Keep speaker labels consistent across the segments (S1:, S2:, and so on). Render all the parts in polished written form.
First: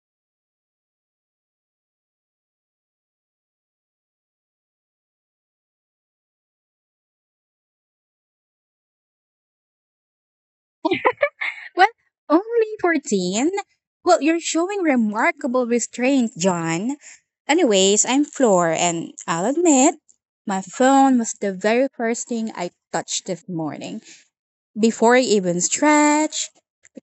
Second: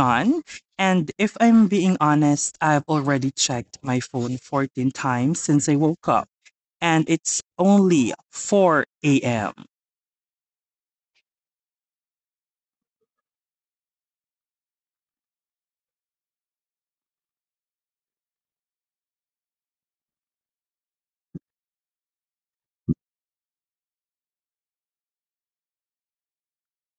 S1: John, and if I'm being honest, I've already checked my phone 14 times since I woke up, and it's only 4 a.m.
S2: Well, only 14? Well, you're showing remarkable restraint, John. Anyways, I'm Floor, and I'll admit, my phone was the very first thing I touched this morning. Before I even stretched,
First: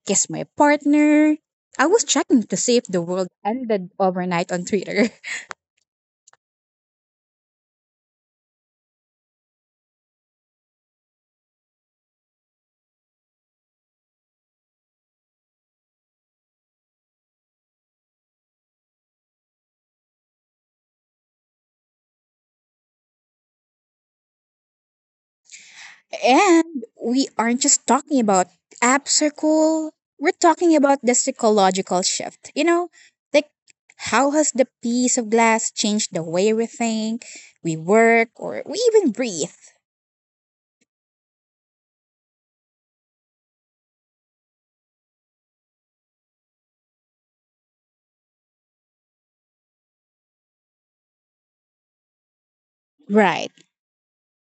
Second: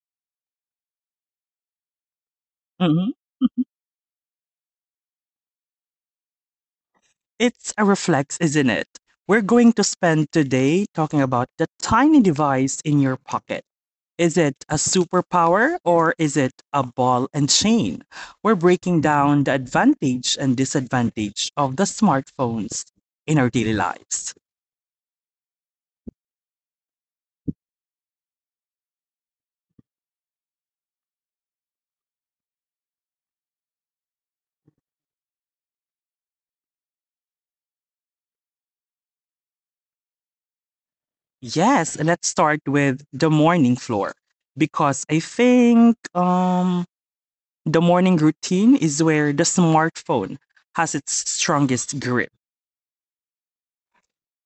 S2: kissed my partner, I was checking to see if the
S1: Mhm.
S2: world ended overnight on Twitter.
S1: It's a reflex, isn't it? We're going to spend today talking about the tiny device in your pocket. Is it a superpower, or is it a ball and chain? We're breaking down the advantage and disadvantage of the smartphones in our daily lives.
S2: And we aren't just talking about apps are cool. We're talking about the psychological shift. Like how has the piece of glass changed the way we think, we work, or we even breathe?
S1: Yes, let's start with the morning, Floor, because I think the morning routine is where the smartphone has its strongest grip.
S2: Right.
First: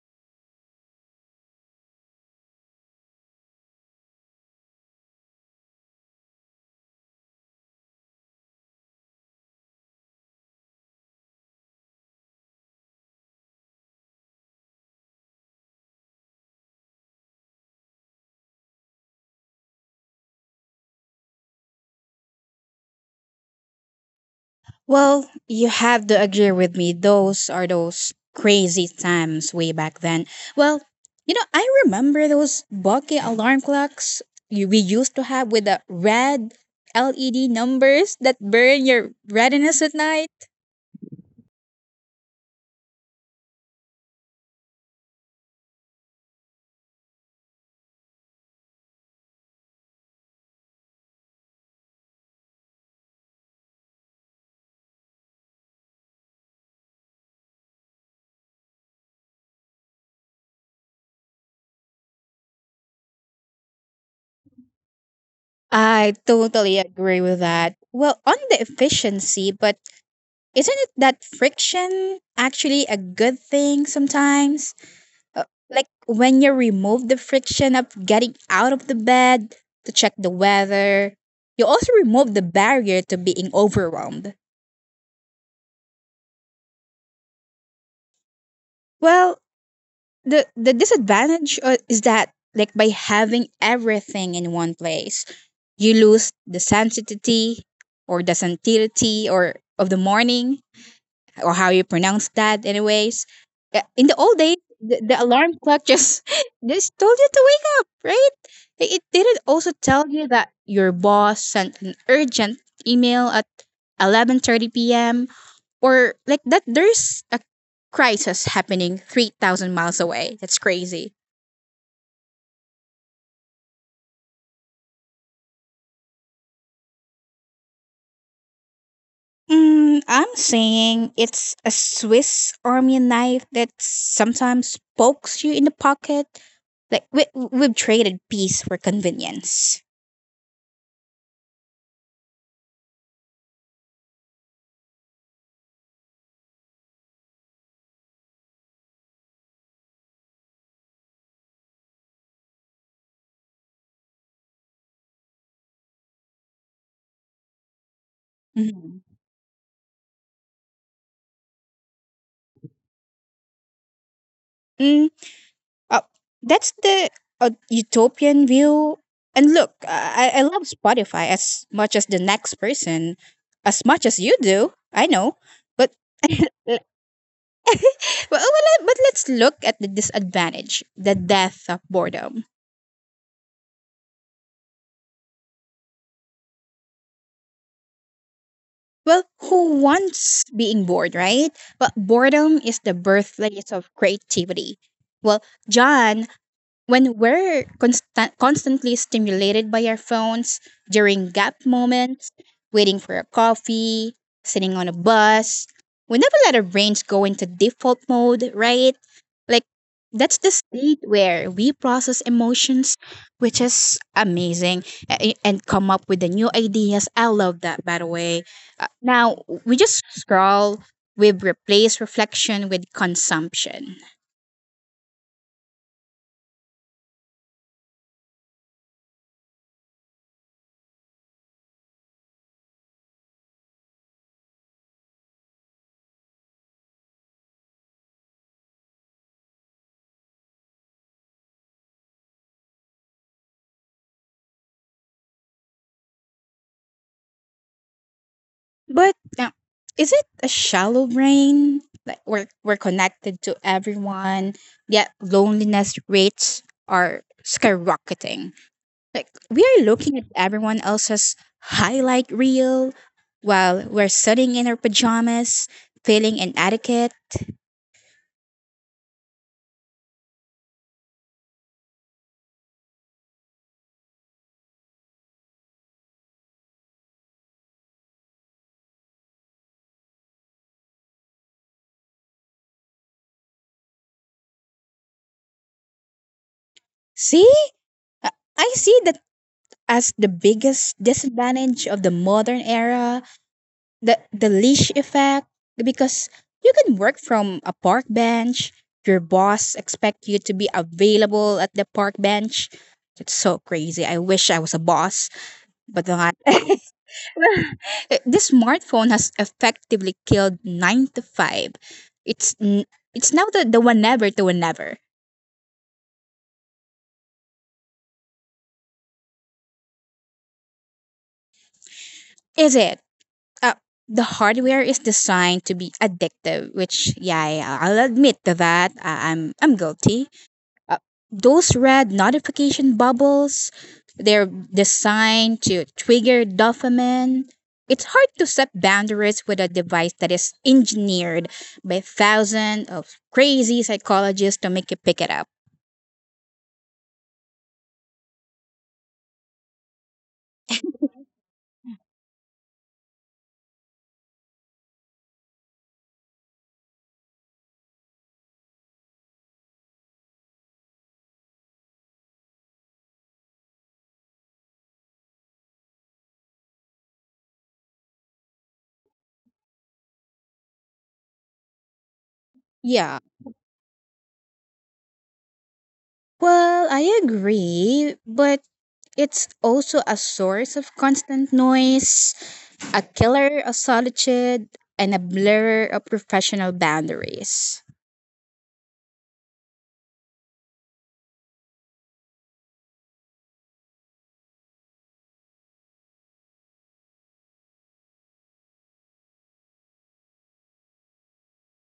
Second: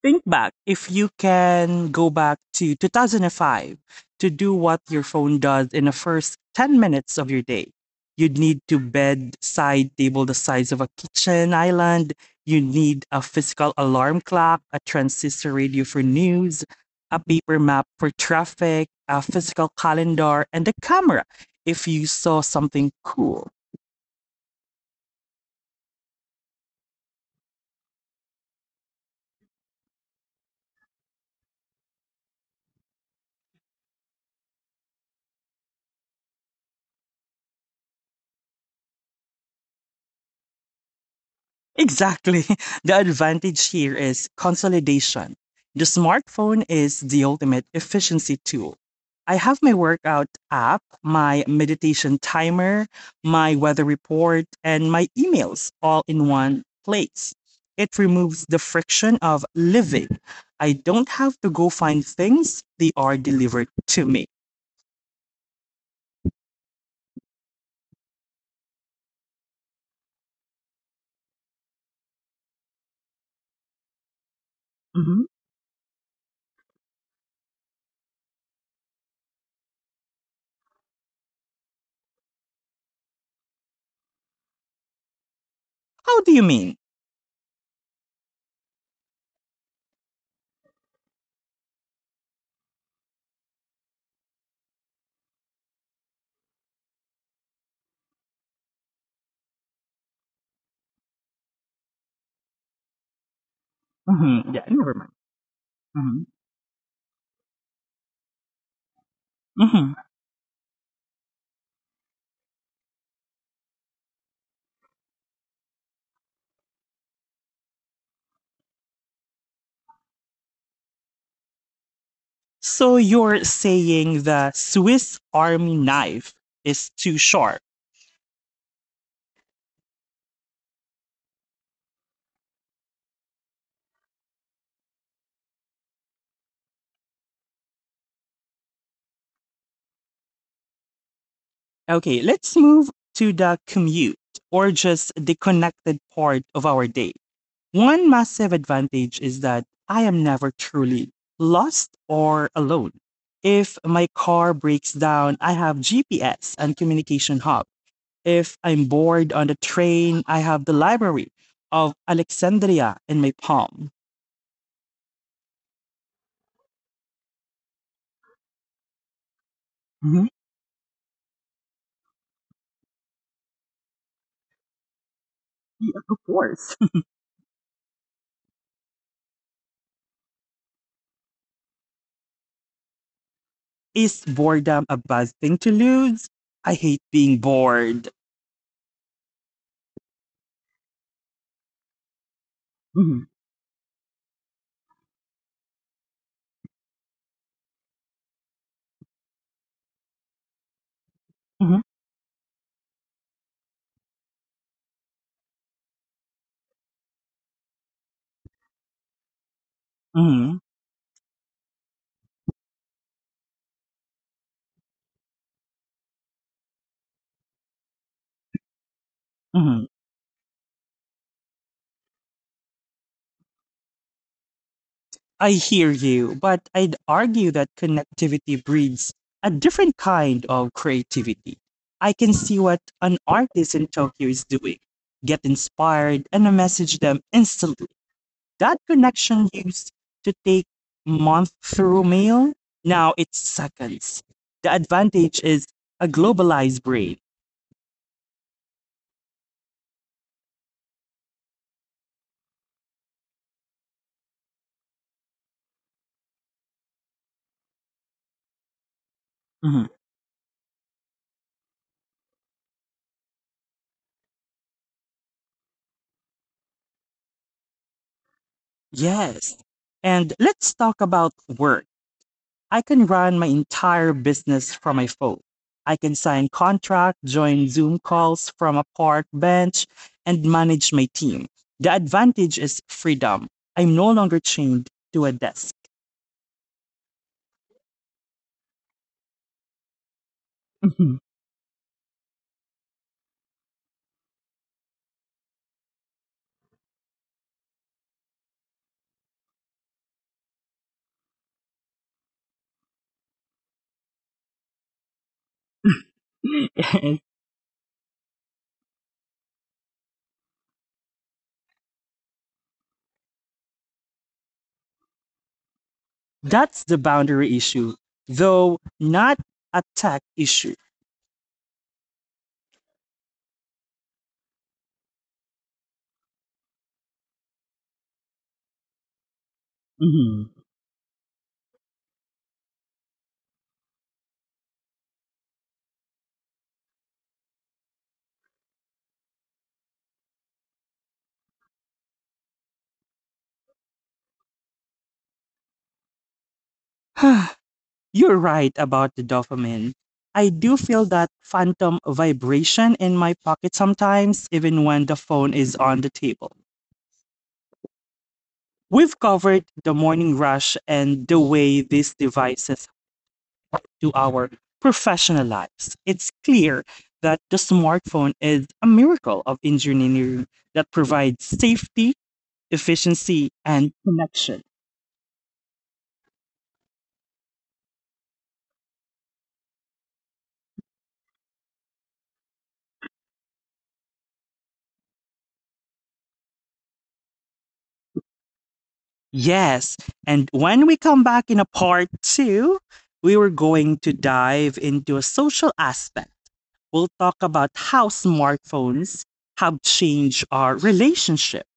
S1: Think back. If you can go back to 2005 to do what your phone does in the first 10 minutes of your day, you'd need to bedside table the size of a kitchen island. You need a physical alarm clock, a transistor radio for news, a paper map for traffic, a physical calendar, and a camera if you saw something cool.
S2: Well, you have to agree with me. Those are those crazy times way back then. Well, you know, I remember those bulky alarm clocks we used to have with the red LED numbers that burn your redness at night.
S1: Exactly. The advantage here is consolidation. The smartphone is the ultimate efficiency tool. I have my workout app, my meditation timer, my weather report, and my emails all in one place. It removes the friction of living. I don't have to go find things, they are delivered to me.
S2: I totally agree with that. Well, on the efficiency, but isn't it that friction actually a good thing sometimes?
S1: Mhm.
S2: Uh, like when you remove the friction of getting out of the bed to check the weather, you also remove the barrier to being overwhelmed.
S1: How do you mean?
S2: Well, the disadvantage is that like by having everything in one place, you lose the sensitivity or of the morning or how you pronounce that, anyways. In the old days,
S1: Yeah, never
S2: the,
S1: mind.
S2: the alarm clock
S1: hmm
S2: just just told you to wake up, right? It didn't also
S1: hmm
S2: tell you that your boss sent an urgent email at 11:30 p.m. or like that there's a crisis happening 3,000 miles away. That's crazy.
S1: So you're saying the Swiss Army knife is too sharp.
S2: Mm, I'm saying it's a Swiss Army knife that sometimes pokes you in the pocket. Like we've traded peace for convenience.
S1: Okay, let's move to the commute, or just the connected part of our day. One massive advantage is that I am never truly lost or alone. If my car breaks down, I have GPS and communication hub. If I'm bored on the train, I have the library of Alexandria in my palm.
S2: Mhm. Uh, that's the utopian view. And look,
S1: Mhm.
S2: I love Spotify as much as the next person, as much as you do. I know, but
S1: Of
S2: well,
S1: course.
S2: well, let- but let's look at the disadvantage, the death of boredom.
S1: Is boredom a bad thing to lose? I hate being bored.
S2: Well, who wants being bored, right? But boredom is the
S1: Mhm,
S2: birthplace of creativity. Well, John, when we're constantly stimulated by our phones during gap
S1: mhm.
S2: moments, waiting for a coffee, sitting on a bus, we never let our brains go into default mode, right? Like, that's
S1: Mm-hmm.
S2: the state where we process emotions, which is amazing, and come up with the new ideas. I love that, by the way. Now,
S1: mm-hmm.
S2: we just scroll, we replace reflection with consumption.
S1: I hear you, but I'd argue that connectivity breeds a different kind of creativity. I can see what an artist in Tokyo is doing, get inspired, and I message them instantly. That connection used to take month through mail, now it's seconds. The advantage is a globalized brain.
S2: But now, is it a shallow brain? Like we're connected to everyone, yet loneliness rates are skyrocketing. Like we
S1: Mhm.
S2: are looking at everyone else's highlight reel while we're sitting in our pajamas, feeling inadequate.
S1: Yes. And let's talk about work. I can run my entire business from my phone. I can sign contracts, join Zoom calls from a park bench, and manage my team. The advantage is freedom. I'm no longer chained to a desk.
S2: See, I I see that as the biggest
S1: Mhm.
S2: disadvantage of the modern era. The leash effect, because you can work from a park bench, your boss expect you to be available at the park bench. It's so crazy, I wish I was a boss, but not. The smartphone has effectively killed 9 to 5. it's n- it's now the whenever to whenever.
S1: That's the boundary issue, though not a tech issue.
S2: Is it, uh, the hardware is designed to be addictive, which yeah, I'll admit to that. I'm guilty.
S1: Mhm.
S2: Those red notification bubbles, they're designed to trigger dopamine. It's hard to set boundaries with a device that is engineered by thousands of crazy psychologists to make you pick it up.
S1: You're right about the dopamine. I do feel that phantom vibration in my pocket sometimes, even when the phone is on the table. We've covered the morning rush and the way these devices do our professional lives. It's clear that the smartphone is a miracle of engineering that provides safety,
S2: Yeah,
S1: efficiency, and connection.
S2: well, I agree, but it's also a source of constant noise, a killer of solitude, and a blurrer of professional boundaries.
S1: Yes, and when we come back in a part two, we were going to dive into a social aspect. We'll talk about how smartphones have changed our relationship,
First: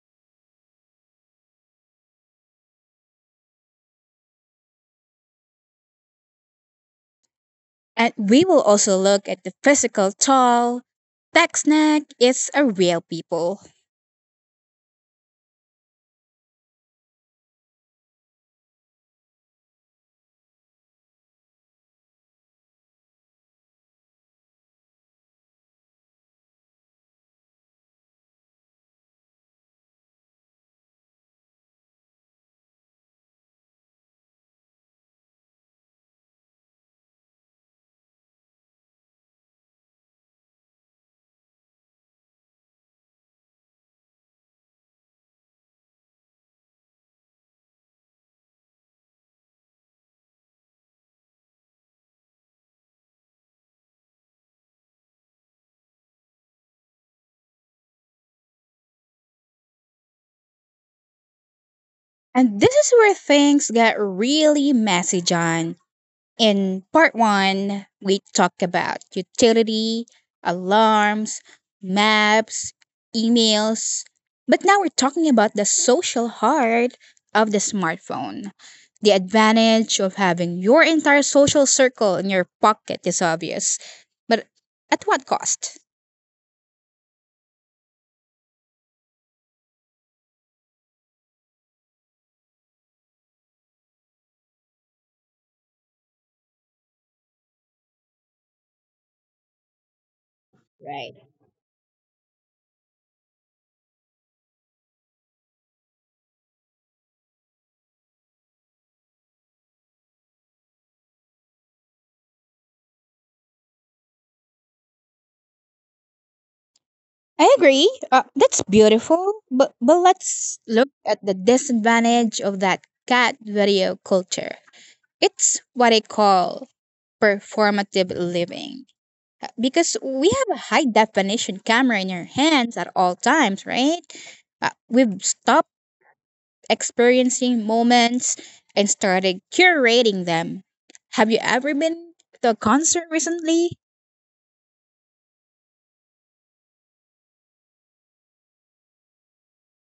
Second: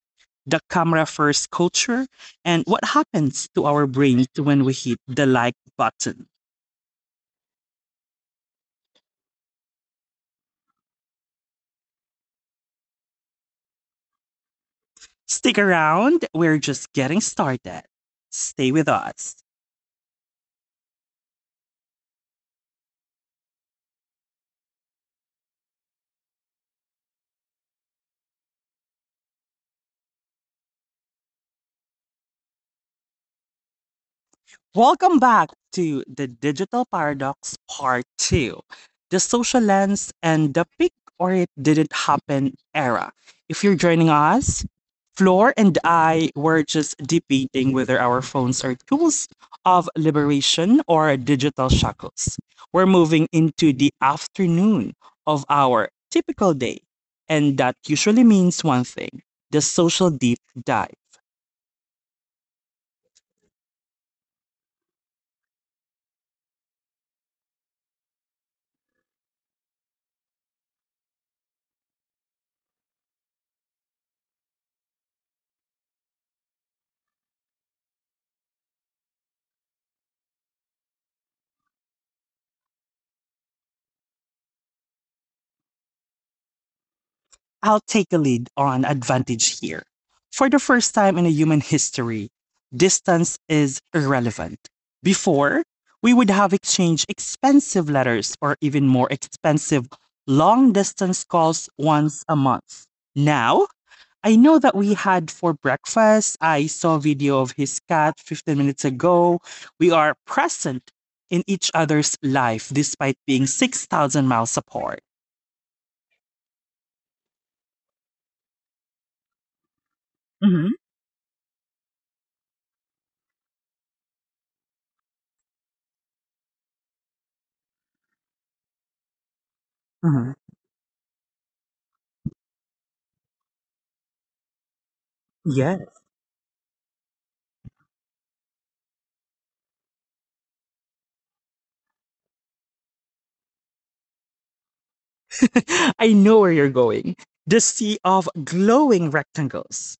S1: the camera first culture, and what happens to our brains when we hit the like button.
S2: And we will also look at the physical toll. Tech snack is a real people.
S1: Stick around, we're just getting started. Stay with us. Welcome back to the Digital Paradox Part 2, the social lens and the peak or it didn't happen era. If you're joining us, Floor and I were just debating whether our phones are tools of liberation or digital shackles. We're moving into the afternoon of our typical day, and that usually means one thing: the social deep dive.
S2: And this is where things get really messy, John. In part one, we talked about utility, alarms, maps, emails, but now we're talking about the social heart of the smartphone. The advantage of having your entire social circle in your pocket is obvious, but at what cost?
S1: I'll take the lead on advantage here. For the first time in human history, distance is irrelevant. Before, we would have exchanged expensive letters or even more expensive long distance
S2: Right.
S1: calls once a month. Now, I know that we had for breakfast. I saw a video of his cat 15 minutes ago. We are present in each other's life despite being 6,000 miles apart.
S2: I agree. That's beautiful, but let's
S1: Mm-hmm.
S2: look at the disadvantage of that cat video culture. It's what I call performative living. Because
S1: Mm-hmm.
S2: we have a high definition camera in our hands at all times, right, we've stopped
S1: Yeah.
S2: experiencing moments and started curating them. Have you ever been to a concert recently?
S1: I know where you're going. The sea of glowing rectangles.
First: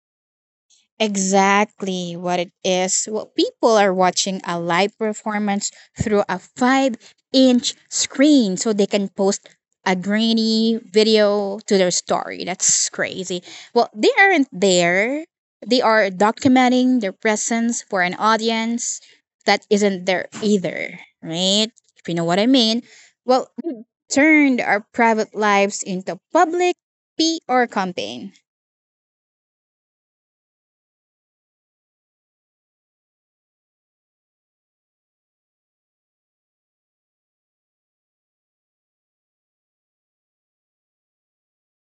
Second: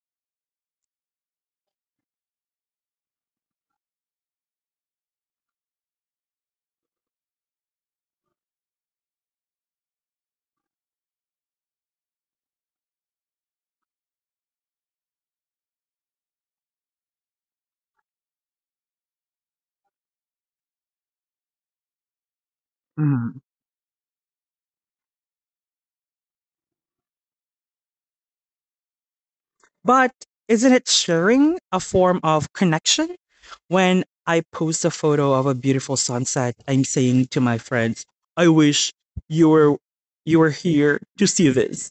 S2: Exactly what it is. What people are watching a live performance through a five-inch screen so they can post a grainy video to their story. That's crazy. Well, they aren't there. They are documenting their presence for an audience that isn't there either, right? If you know what I mean.
S1: Mhm.
S2: Well, we turned our private lives into public PR campaign.
S1: But isn't it sharing a form of connection? When I post a photo of a beautiful sunset, I'm saying to my friends, I wish you were you were here to see this.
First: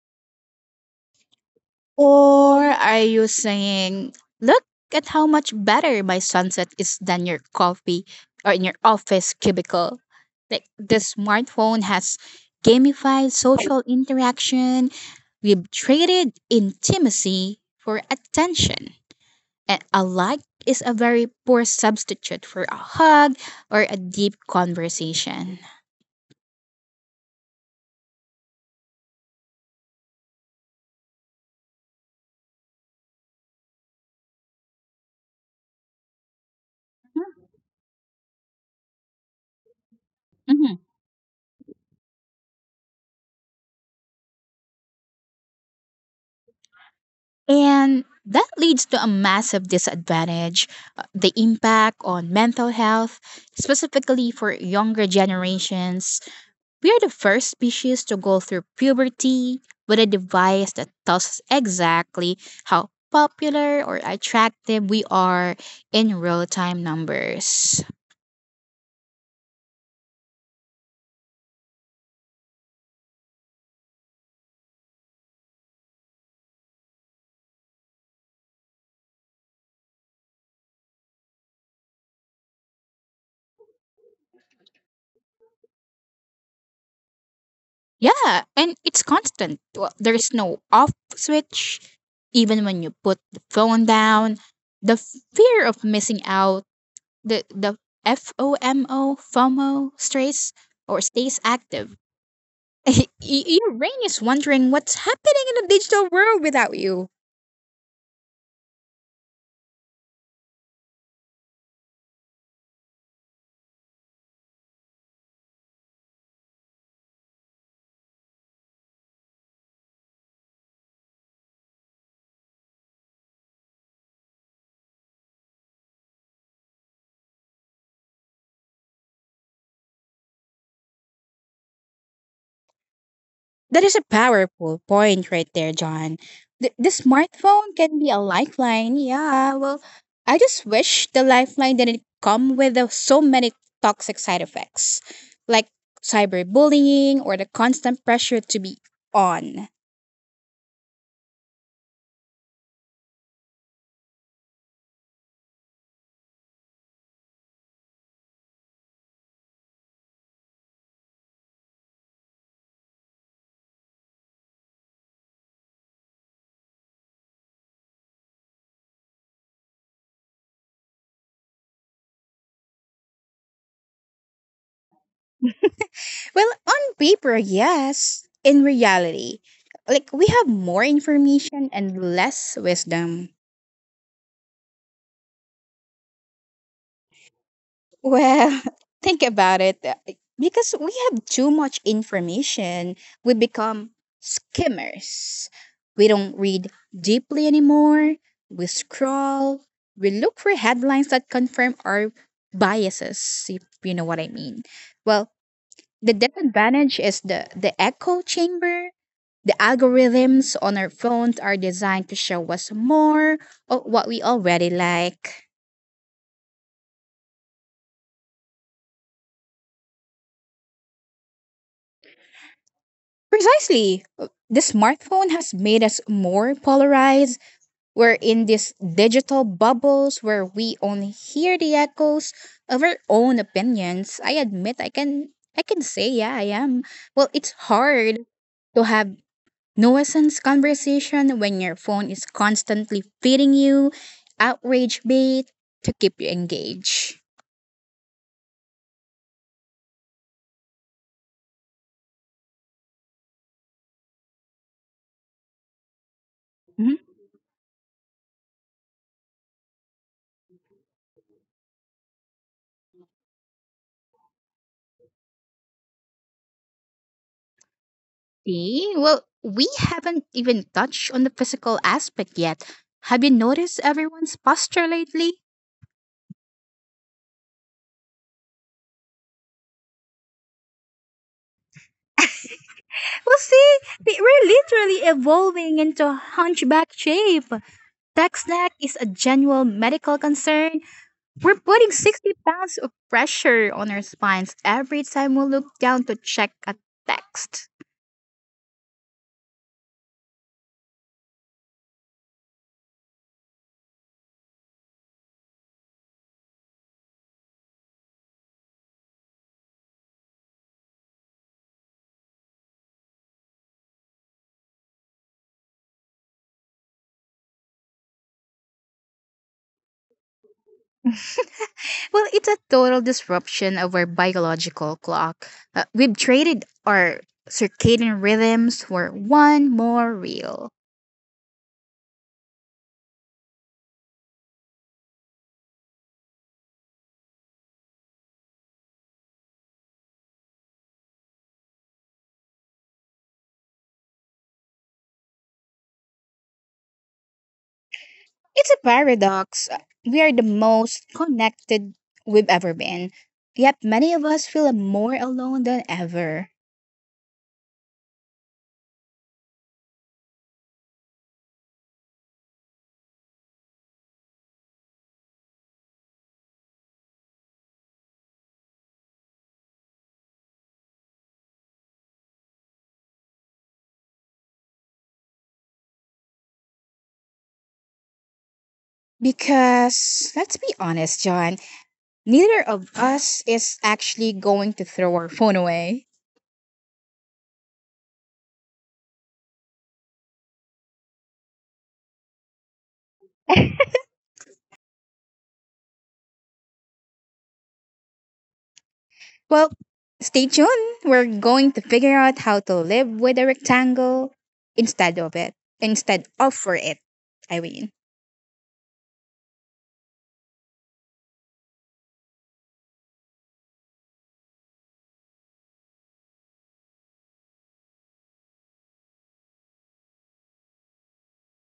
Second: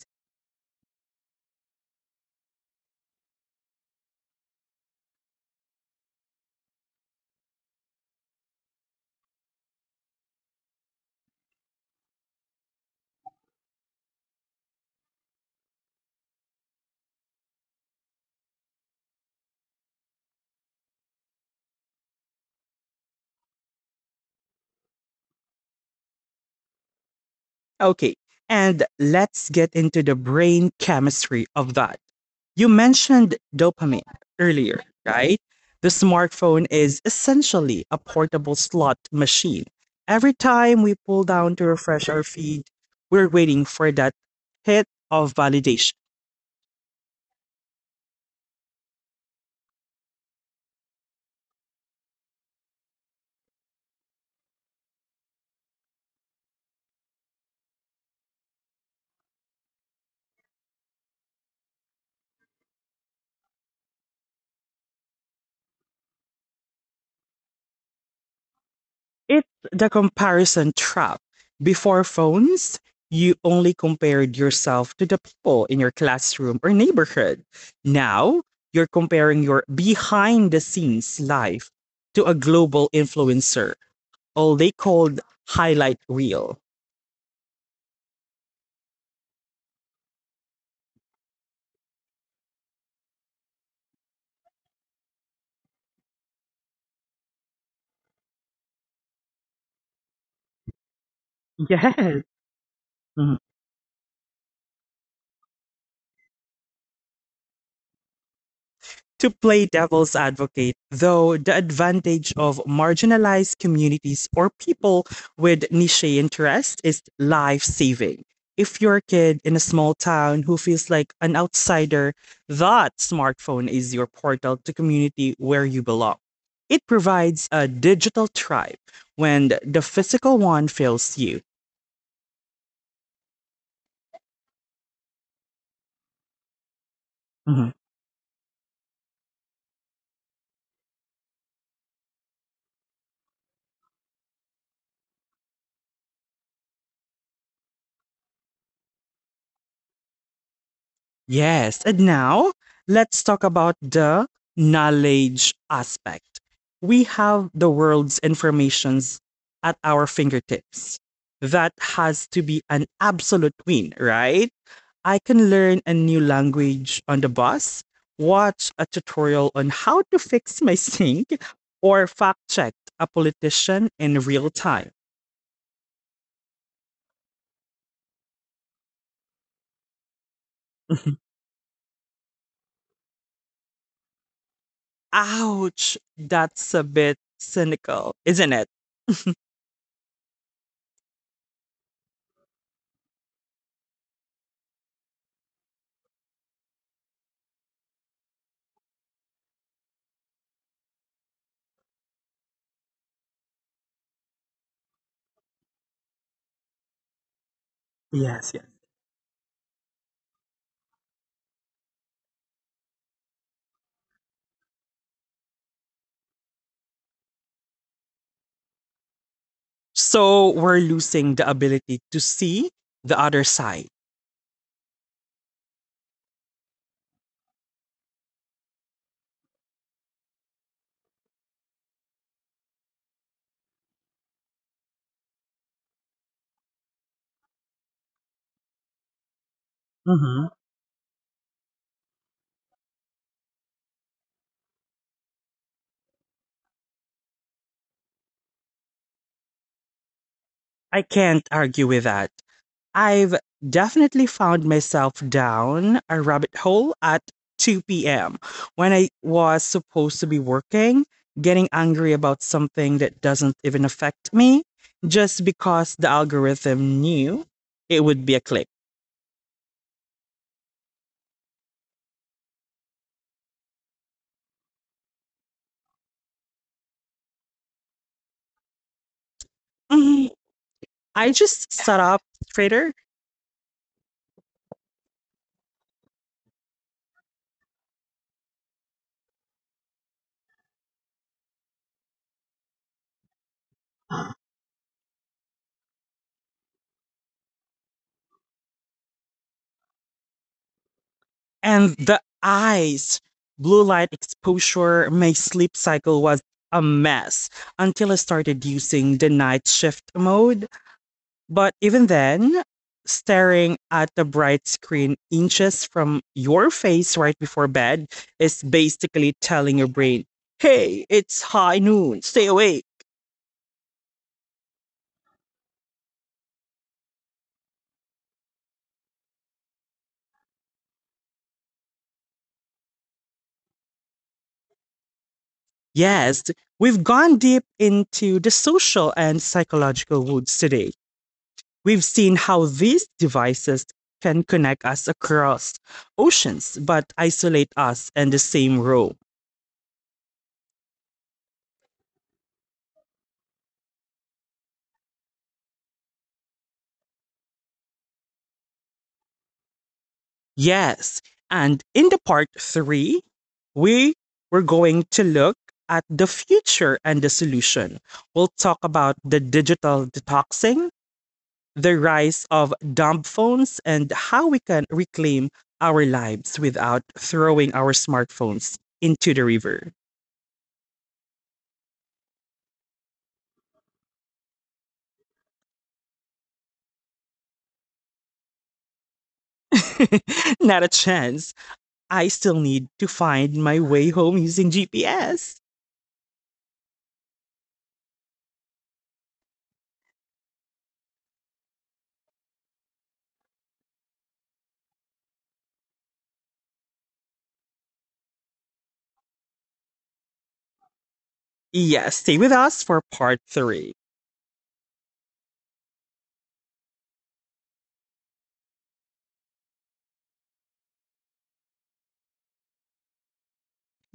S2: Or are you saying, look at how much better my sunset is than your coffee or in your office cubicle? Like the smartphone has gamified social interaction. We've traded intimacy for attention. And a like is a very poor substitute for a hug or a deep conversation.
S1: Okay, and let's get into the brain chemistry of that. You mentioned dopamine earlier, right? The smartphone is essentially a portable slot machine. Every time
S2: Mhm.
S1: we pull down to refresh our feed, we're waiting for that hit of validation.
S2: And that leads to a massive disadvantage, the impact on mental health, specifically for younger generations. We are the first species to go through puberty with a device that tells us exactly how popular or attractive we are in real time numbers.
S1: It's the comparison trap. Before phones, you only compared yourself to the people in your classroom or neighborhood. Now, you're comparing your behind the scenes life to a global influencer, all they called highlight reel.
S2: Yeah, and it's constant. Well, there's no off switch. Even when you put the phone down, the fear of missing out, the FOMO, FOMO stress, or stays
S1: Yes.
S2: active. Your brain is wondering what's happening in the digital world without you.
S1: To play devil's advocate, though, the advantage of marginalized communities or people with niche interests is life saving. If you're a kid in a small town who feels like an outsider, that smartphone is your portal to community where you belong. It provides a digital tribe when the physical one fails you.
S2: That is a powerful point right there, John. The
S1: Mhm.
S2: smartphone can be a lifeline. Yeah, well, I just wish the lifeline didn't come with so many toxic side effects, like cyberbullying or the constant pressure to be on.
S1: Yes, and now let's talk about the knowledge aspect. We have the world's informations at our fingertips. That has to be an absolute win, right? I can learn a new language on the bus, watch a tutorial on how to fix my sink, or fact check a politician in real time.
S2: Well, on paper, yes. In reality, like we have more information and less wisdom.
S1: Ouch, that's a bit cynical, isn't it?
S2: Well, think about it. Because we have too much information, we become skimmers. We don't read deeply anymore. We scroll. We look for headlines that confirm our biases, if you know what I mean. Well, the disadvantage is the echo chamber, the algorithms on our phones are designed to show us more of what we already like.
S1: So we're losing the ability to see the other side.
S2: Precisely. The smartphone has made us more polarized. We're in these digital bubbles where we only hear the echoes of our own opinions. I admit I can say yeah, I am. Well, it's
S1: Mhm.
S2: hard to have nuisance conversation when your phone is constantly feeding you outrage bait to keep you engaged.
S1: I can't argue with that. I've definitely found myself down a rabbit hole at 2 p.m. when I was supposed to be working, getting angry about something that doesn't even affect me just because the algorithm knew it would be a click.
S2: See? Well, we haven't even touched on the physical aspect yet. Have you noticed everyone's posture lately?
S1: Mhm. I just set up Trader,
S2: Well, see, we're literally evolving into a hunchback shape. Text neck is a genuine medical concern. We're putting 60 pounds of pressure on our spines every time we look down to check a text.
S1: and the eyes, blue light exposure, my sleep cycle was a mess until I started using the night shift mode. But even then, staring at the bright screen inches from your face right before bed is basically telling your brain, hey, it's high noon, stay awake.
S2: Well, it's a total disruption of our biological clock. We've traded our circadian rhythms for one more reel.
S1: Yes, we've gone deep into the social and psychological woods today. We've seen how these devices can connect us across oceans but isolate us in the same room.
S2: It's a paradox. We are the most connected we've ever been. Yet many of us feel more alone than ever.
S1: Yes. And in the part three, we were going to look at the future and the solution. We'll talk about the digital detoxing, the rise of dumb phones, and how we can reclaim our lives without throwing our smartphones into the river.
S2: Because, let's be honest, John, neither of us is actually going to throw our phone away.
S1: Not a chance. I still need to find my way home using GPS.
S2: Well, stay tuned. We're going to figure out how to live with a rectangle instead of it. Instead of for it, I mean.
S1: Yes, stay with us for part three.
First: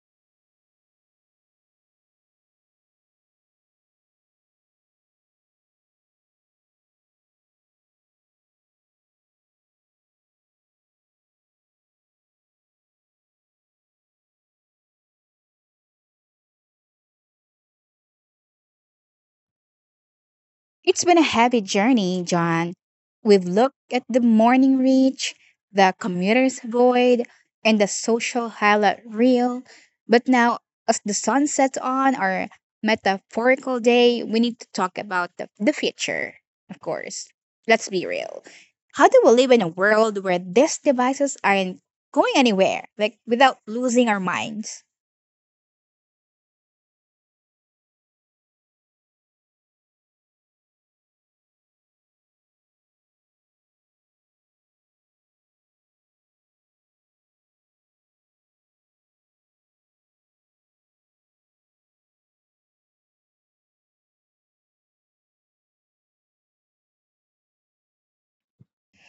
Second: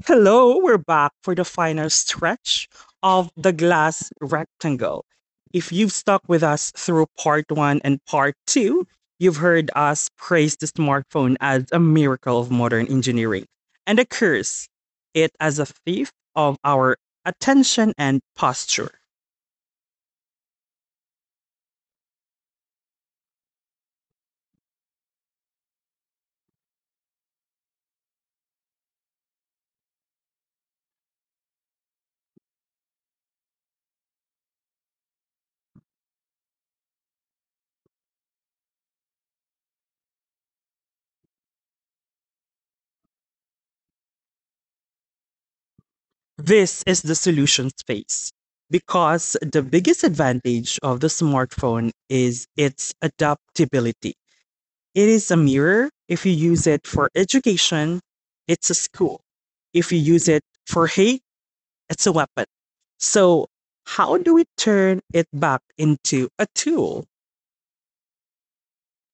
S1: Hello, we're back for the final stretch of the glass rectangle. If you've stuck with us through part one and part two, you've heard us praise the smartphone as a miracle of modern engineering and a curse it as a thief of our attention and posture.
S2: It's been a heavy journey, John. We've looked at the morning reach, the commuter's void, and the social highlight reel. But now, as the sun sets on our metaphorical day, we need to talk about the future, of course. Let's be real. How do we live in a world where these devices aren't going anywhere, like without losing our minds?
S1: This is the solution space, because the biggest advantage of the smartphone is its adaptability. It is a mirror. If you use it for education, it's a school. If you use it for hate, it's a weapon. So, how do we turn it back into a tool?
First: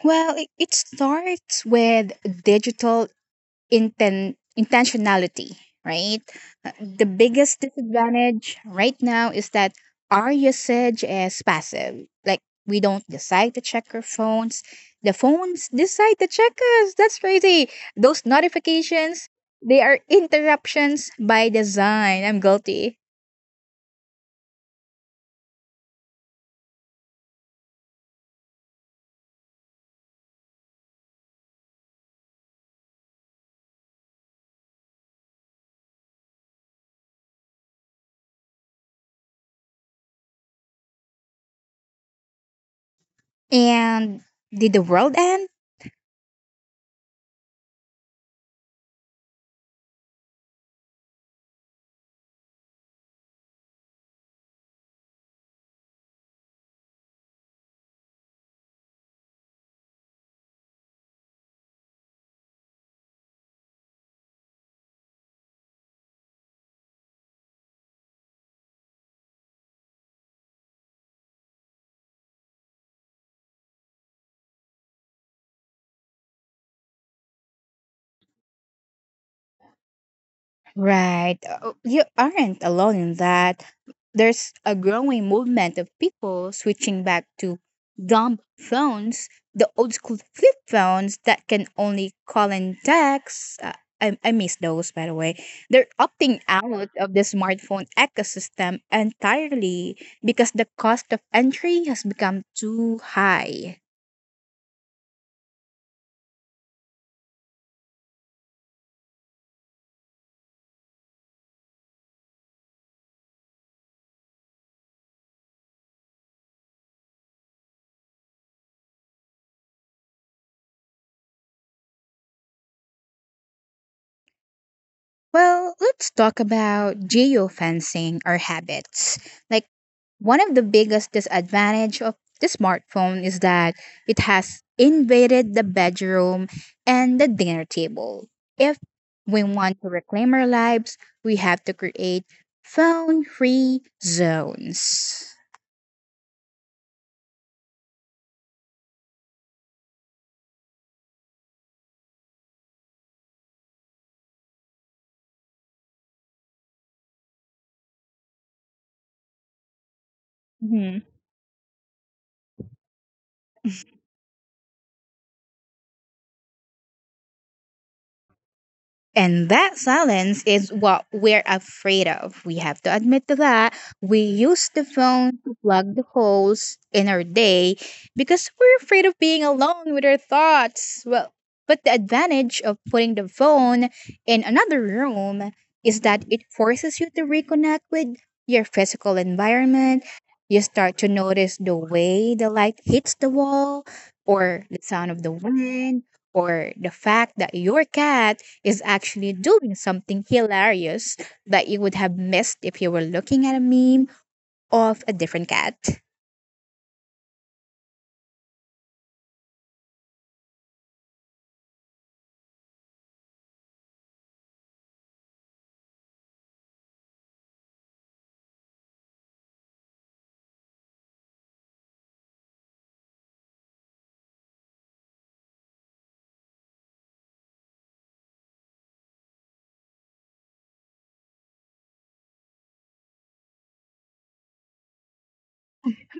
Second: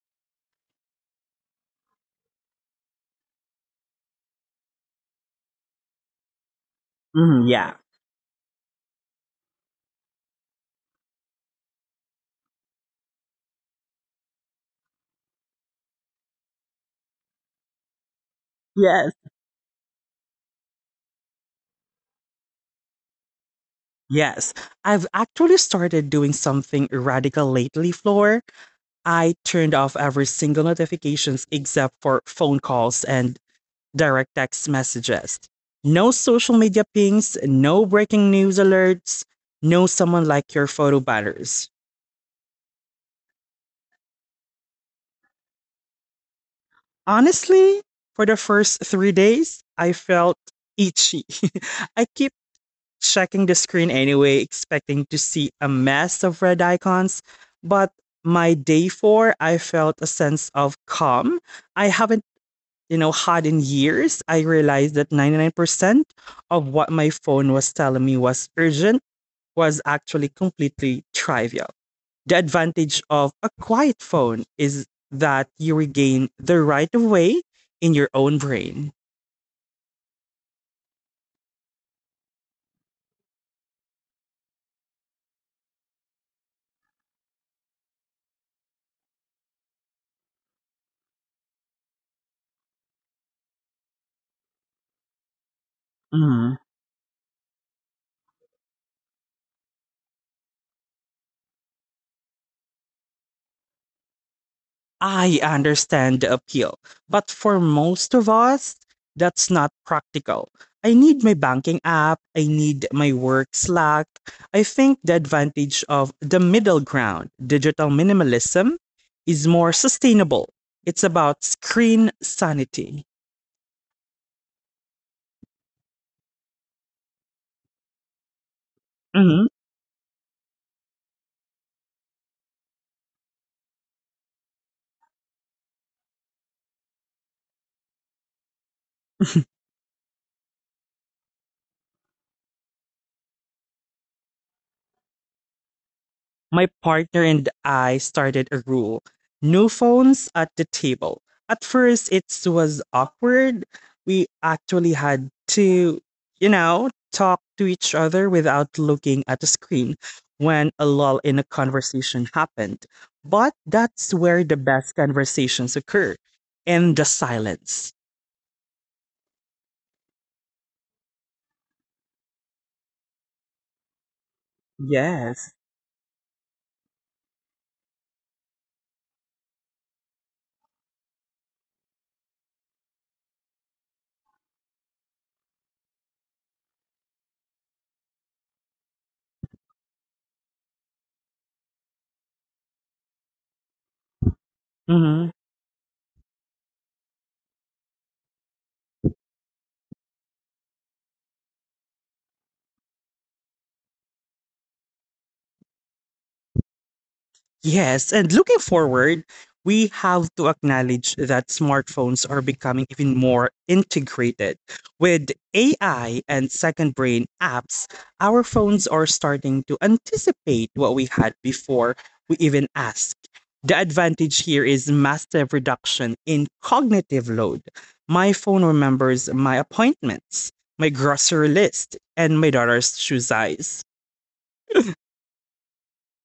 S2: Well, it starts with digital intentionality, right? The
S1: Mhm,
S2: biggest
S1: yeah.
S2: disadvantage right now is that our usage is passive. Like, we don't decide to check our phones. The phones decide to check us. That's crazy. Those
S1: Yes.
S2: notifications, they are interruptions by design. I'm guilty.
S1: Yes, I've actually started doing something radical lately, Floor. I turned off every single notifications except for phone calls and direct text messages. No social media pings, no breaking news alerts, no someone like your photo batters.
S2: And did the world end?
S1: Honestly, for the first 3 days, I felt itchy. I keep checking the screen anyway, expecting to see a mess of red icons. But my day four, I felt a sense of calm. I haven't, had in years. I realized that 99% of what my phone was telling me was urgent was actually completely trivial. The advantage of a quiet phone is that you regain the right of way in your own brain.
S2: Right. You aren't alone in that. There's a growing movement of people switching back to dumb phones, the old school flip phones that can only call and text. I miss those, by the way. They're opting
S1: Mhm.
S2: out of the smartphone ecosystem entirely because the cost of entry has become too high.
S1: I understand the appeal, but for most of us, that's not practical. I need my banking app, I need my work Slack. I think the advantage of the middle ground, digital minimalism, is more sustainable. It's about screen sanity.
S2: Well, let's talk about geofencing our habits.
S1: Mhm.
S2: Like, one of the biggest disadvantage of the smartphone is that it has invaded the bedroom and the dinner table. If we want to reclaim our lives, we have to create phone-free zones.
S1: My partner and I started a rule: no phones at the table. At first, it was awkward. We actually had to, talk to each other without looking at the screen when a lull in a conversation happened. But that's where the best conversations occur, in the silence.
S2: And that silence is what we're afraid of. We have to admit to that. We use the phone
S1: Yes.
S2: to plug the holes in our day because we're afraid of being alone with our thoughts. Well, but the advantage of putting the phone in another room is that it forces you to reconnect with your physical environment. You start to notice the way the light hits the wall, or the sound
S1: Mm-hmm.
S2: of the wind, or the fact that your cat is actually doing something hilarious that you would have missed if you were looking at a meme of a different cat.
S1: Yes, and looking forward, we have to acknowledge that smartphones are becoming even more integrated. With AI and second brain apps, our phones are starting to anticipate what we had before we even asked. The advantage here is massive reduction in cognitive load. My phone remembers my appointments, my grocery list, and my daughter's shoe size.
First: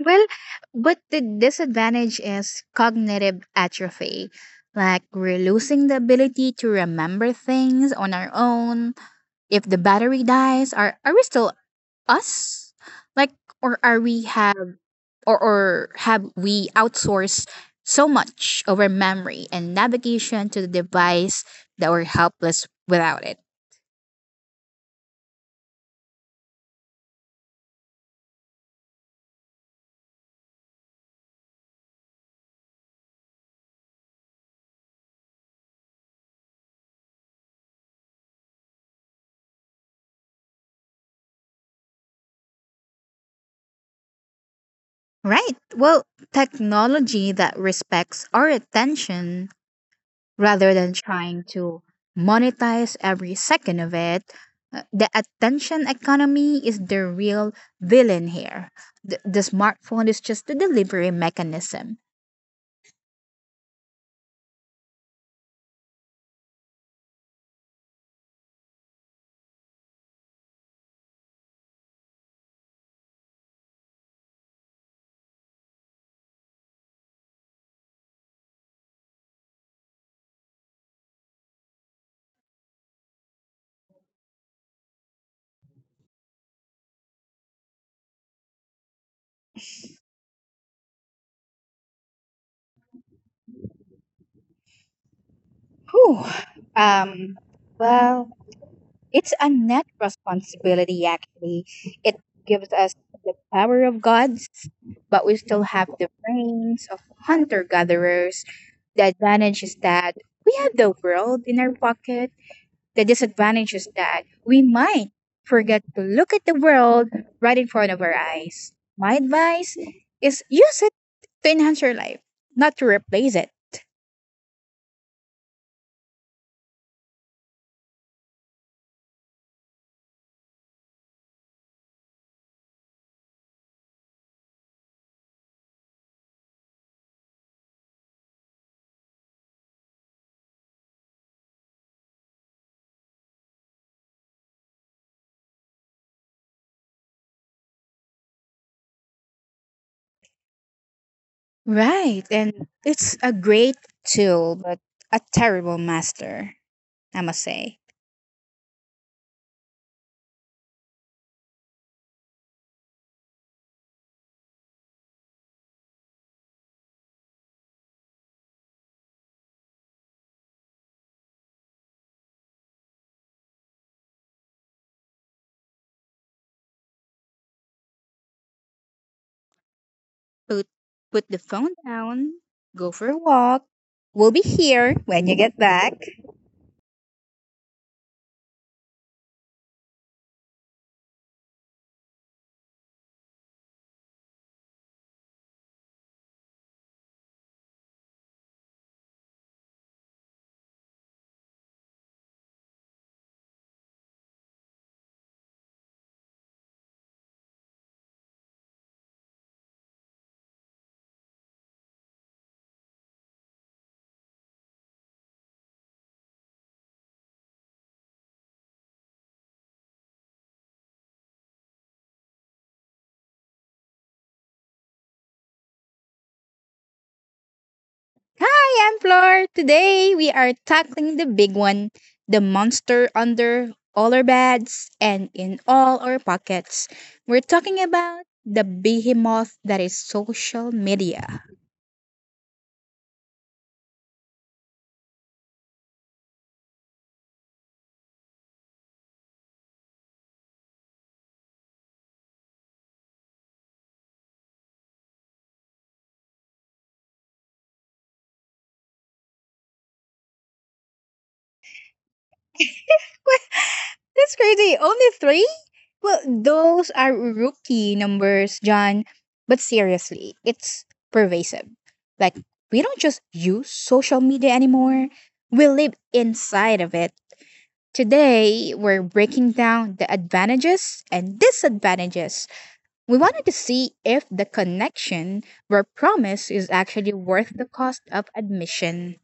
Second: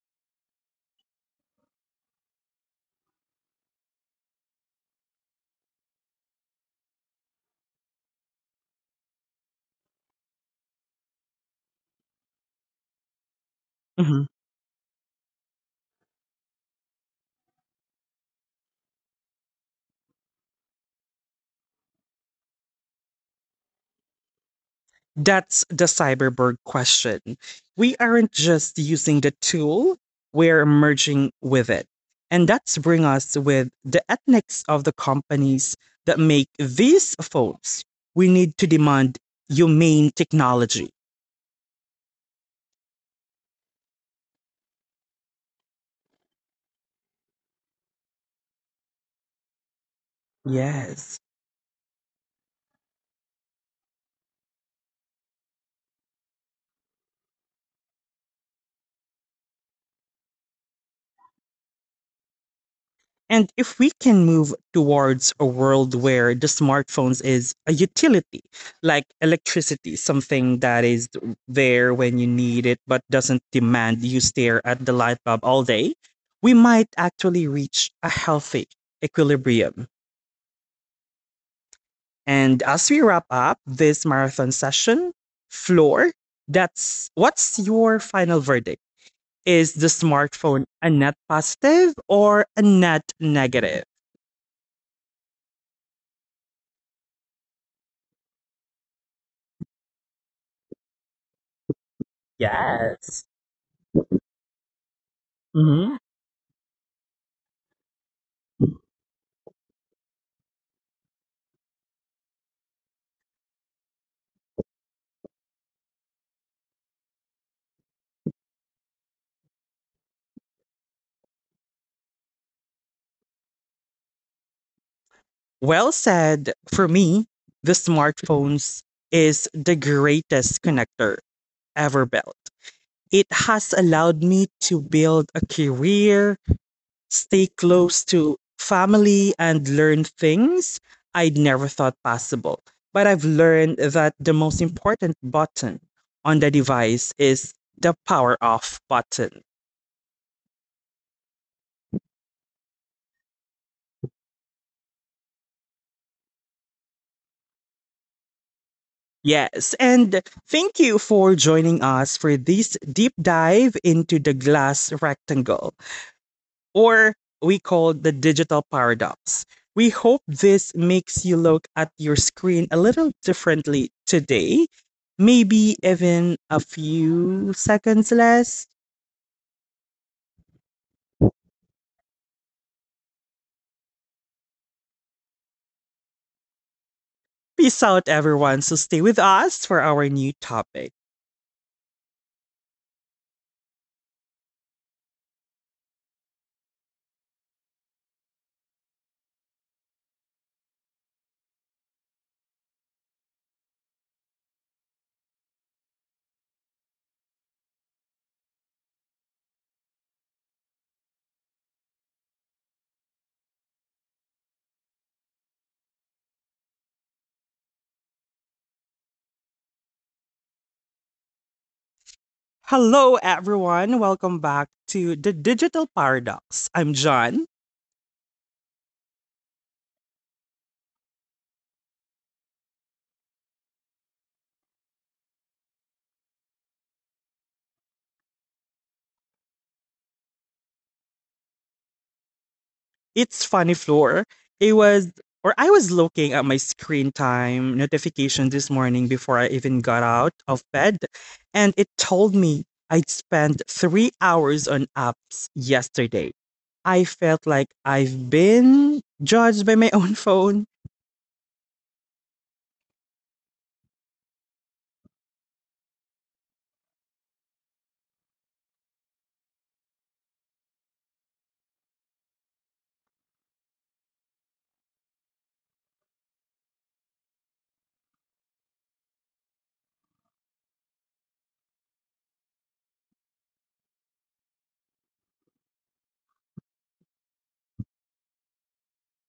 S2: Well, but the disadvantage is cognitive atrophy. Like, we're losing the ability to remember things on our own. If the battery dies, are we still us? Like, or are we or have we outsourced so much of our memory and navigation to the device that we're helpless without it?
S1: That's the cyberborg question. We aren't just using the tool, we're merging with it. And that's bring us with the ethics of the companies that make these folks. We need to demand humane technology.
S2: Right. Well, technology that respects our attention rather than
S1: Yes.
S2: trying to monetize every second of it. The attention economy is the real villain here. The smartphone is just the delivery mechanism.
S1: And if we can move towards a world where the smartphones is a utility, like electricity, something that is there when you need it but doesn't demand you stare at the light bulb all day, we might actually reach a healthy equilibrium. And as we wrap up this marathon session, Floor, that's what's your final verdict? Is the smartphone a net positive or a net negative?
S2: Whew. Um, well, it's a net responsibility, actually. It gives us
S1: Yes.
S2: the power of gods, but we still have
S1: Hmm.
S2: the brains of hunter gatherers. The advantage is that we have the world in our pocket. The disadvantage is that we might forget to look at the world right in front of our eyes. My advice is use it to enhance your life, not to replace it.
S1: Well said. For me, the smartphones is the greatest connector ever built. It has allowed me to build a career, stay close to family, and learn things I'd never thought possible. But I've learned that the most important button on the device is the power off button.
S2: Right, and it's a great tool, but a terrible master, I must say.
S1: Yes, and thank you for joining us for this deep dive into the glass rectangle, or we call the digital paradox. We hope this makes you look at your screen a little differently today, maybe even a few seconds less.
S2: Put, put the phone down, go for a walk. We'll be here when you get back.
S1: Peace out, everyone. So stay with us for our new topic. Hello, everyone. Welcome back to the digital paradox. I'm John.
S2: Hi, I'm Flor. Today we are tackling the big one, the monster under all our beds and in all our pockets. We're talking about the behemoth that is social media.
S1: It's funny, Floor. It was or I was looking at my screen time notification this morning before I even got out of bed, and it told me I'd spent 3 hours on apps yesterday. I felt like I've been judged by my own phone.
S2: What? That's crazy. Only three? Well, those are rookie numbers, John. But seriously, it's pervasive. Like, we don't just use social media anymore, we live inside of it. Today, we're breaking down the advantages and disadvantages. We wanted to see if the connection we're promised is actually worth the cost of admission.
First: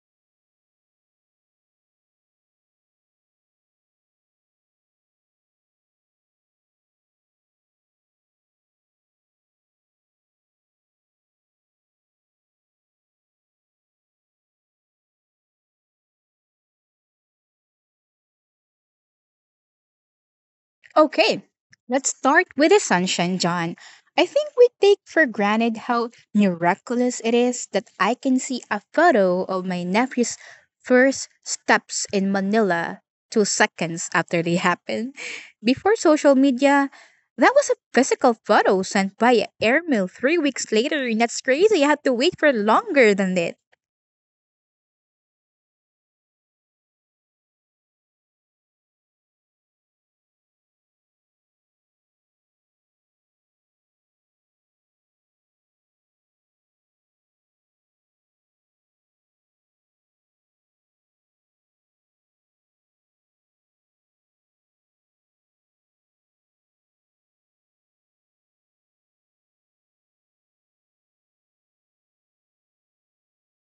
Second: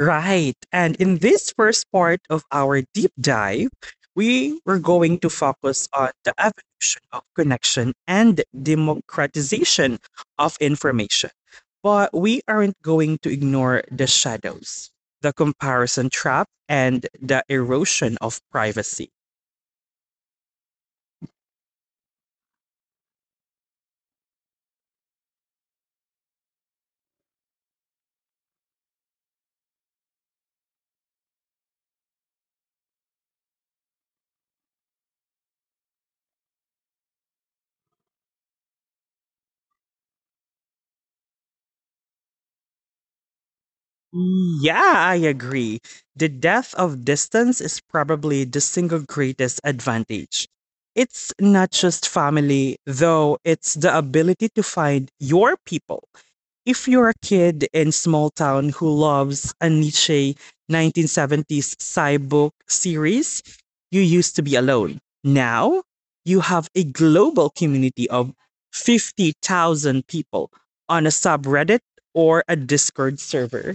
S1: Right. And in this first part of our deep dive, we were going to focus on the evolution of connection and democratization of information. But we aren't going to ignore the shadows, the comparison trap, and the erosion of privacy.
S2: Okay, let's start with the sunshine, John. I think we take for granted how miraculous it is that I can see a photo of my nephew's first steps in Manila 2 seconds after they happen. Before social media, that was a physical photo sent via airmail 3 weeks later, and that's crazy. I had to wait for longer than that.
S1: Yeah, I agree. The depth of distance is probably the single greatest advantage. It's not just family, though, it's the ability to find your people. If you're a kid in small town who loves a niche 1970s sci book series, you used to be alone. Now, you have a global community of 50,000 people on a subreddit or a Discord server.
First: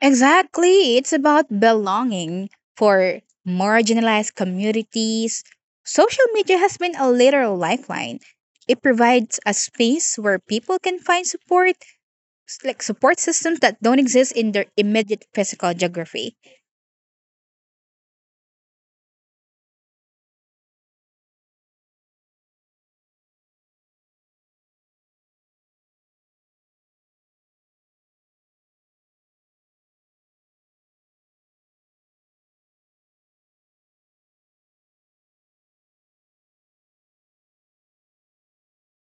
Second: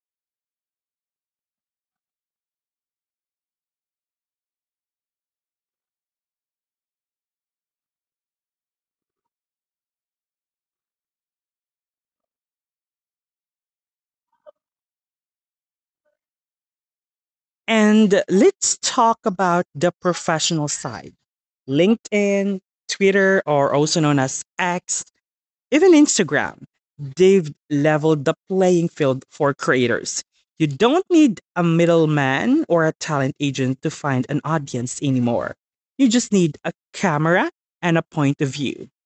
S2: Exactly. It's about belonging for marginalized communities. Social media has been a literal lifeline. It provides a space where people can find support, like support systems that don't exist in their immediate physical geography.
S1: And let's talk about the professional side. LinkedIn, Twitter, or also known as X, even Instagram, they've leveled the playing field for creators. You don't need a middleman or a talent agent to find an audience anymore. You just need a camera and a point of view.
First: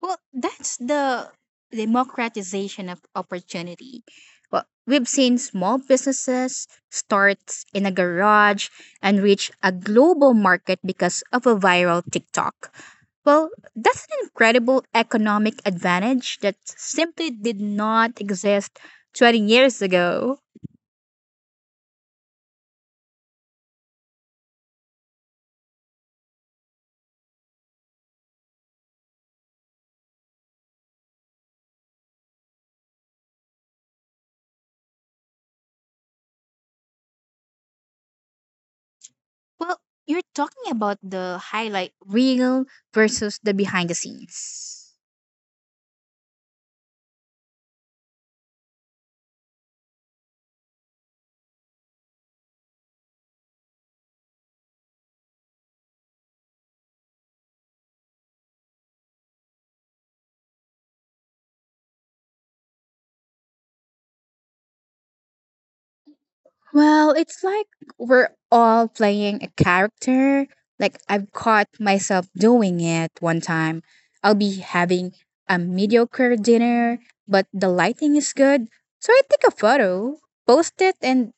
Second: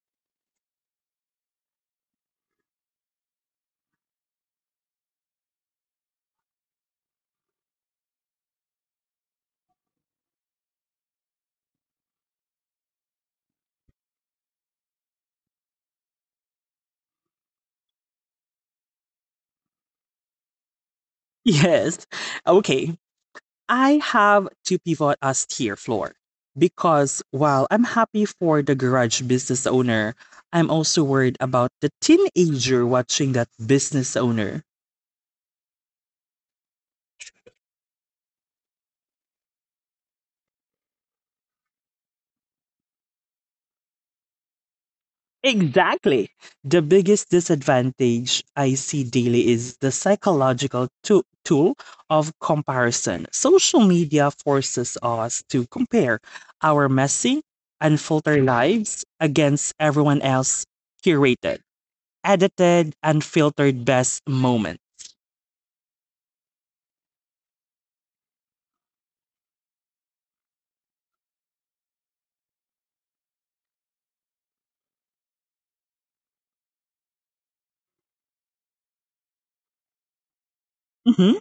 S2: Well, that's the democratization of opportunity. Well, we've seen small businesses start in a garage and reach a global market because of a viral TikTok. Well, that's an incredible economic advantage that simply did not exist 20 years ago.
S1: Yes. Okay. I have to pivot as tier Floor, because while I'm happy for the garage business owner, I'm also worried about the teenager watching that business owner.
S2: Well, you're talking about the highlight reel versus the behind the scenes.
S1: Exactly. The biggest disadvantage I see daily is the psychological tool of comparison. Social media forces us to compare our messy, unfiltered lives against everyone else curated, edited, unfiltered best moment.
S2: Well, it's like we're all playing a character. Like I've caught myself doing it one time. I'll be having a mediocre dinner, but the lighting is good. So I take a photo, post it, and
S1: Mhm.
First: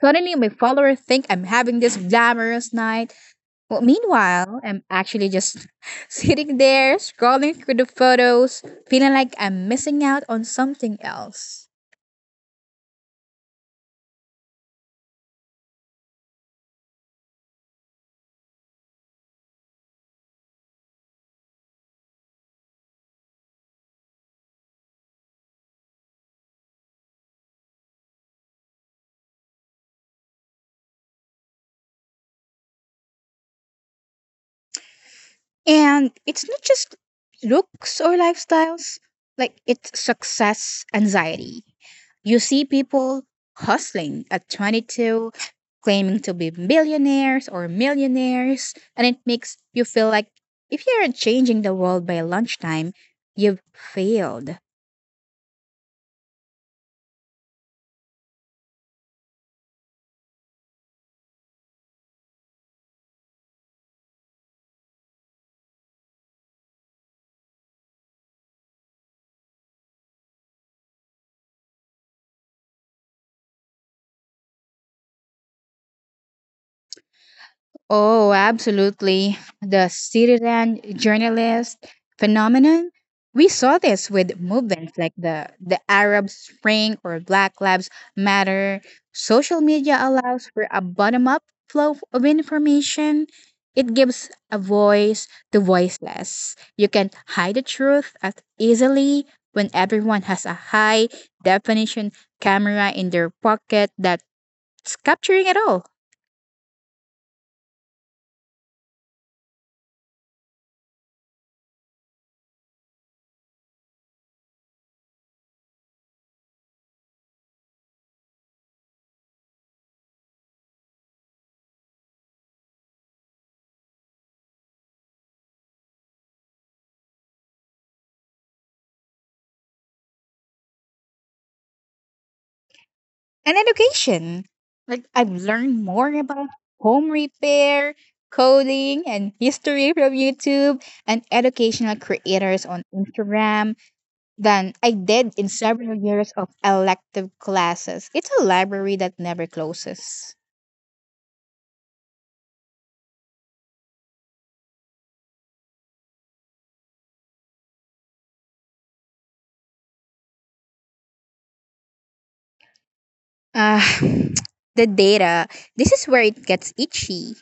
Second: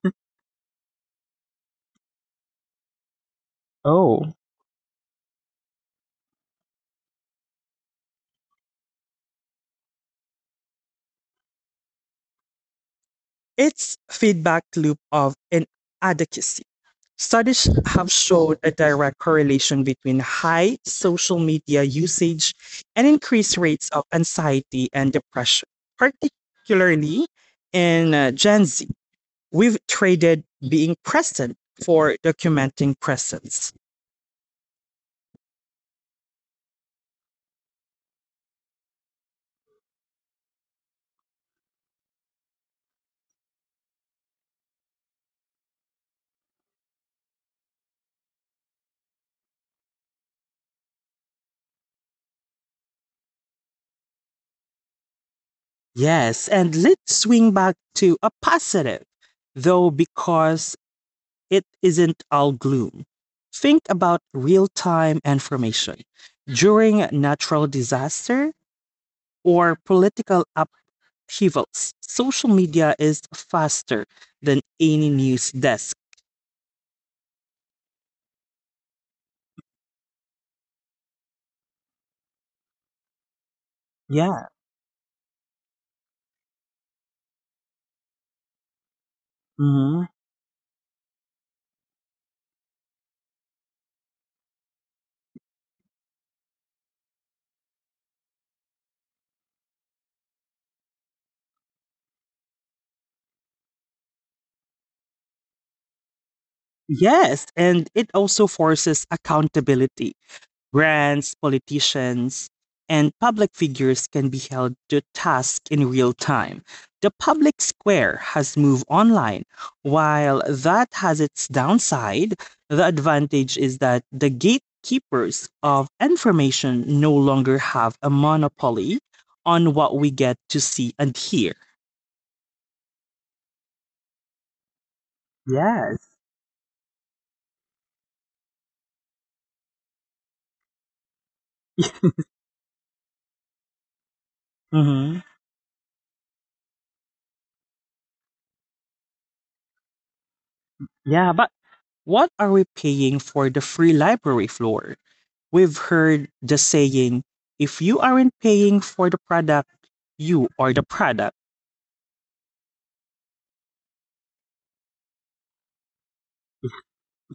S2: suddenly my followers think I'm having this glamorous night. Well,
S1: Oh.
S2: meanwhile, I'm actually just sitting there scrolling through the photos, feeling like I'm missing out on something else.
S1: It's feedback loop of inadequacy. Studies have shown a direct correlation between high social media usage and increased rates of anxiety and depression, particularly in Gen Z. We've traded being present for documenting presence.
S2: And it's not just looks or lifestyles, like it's success anxiety. You see people hustling at 22, claiming to be millionaires or millionaires, and it makes you feel like if you aren't changing the world by lunchtime, you've failed.
S1: Yes, and let's swing back to a positive, though, because it isn't all gloom. Think about real time information during natural disaster or political upheavals. Social media is faster than any news desk.
S2: Oh, absolutely. The citizen journalist phenomenon. We saw this with
S1: Yeah.
S2: movements like the Arab Spring or Black Lives Matter. Social media
S1: Mhm.
S2: allows for a bottom up flow of information. It gives a voice to voiceless. You can hide the truth as easily when everyone has a high definition camera in their pocket that's capturing it all.
S1: Yes, and it also forces accountability. Brands, politicians, and public figures can be held to task in real time. The public square has moved online. While that has its downside, the advantage is that the gatekeepers of information no longer have a monopoly on what we get to see and hear.
S2: And education. Like I've learned more
S1: Yes.
S2: about home repair, coding, and history from YouTube and educational creators on Instagram than I
S1: Hmm.
S2: did in several years of elective classes. It's a library that never closes.
S1: Yeah, but what are we paying for the free library, Floor? We've heard the saying, if you aren't paying for the product, you are the product.
S2: Ah, the data. This is where it gets itchy.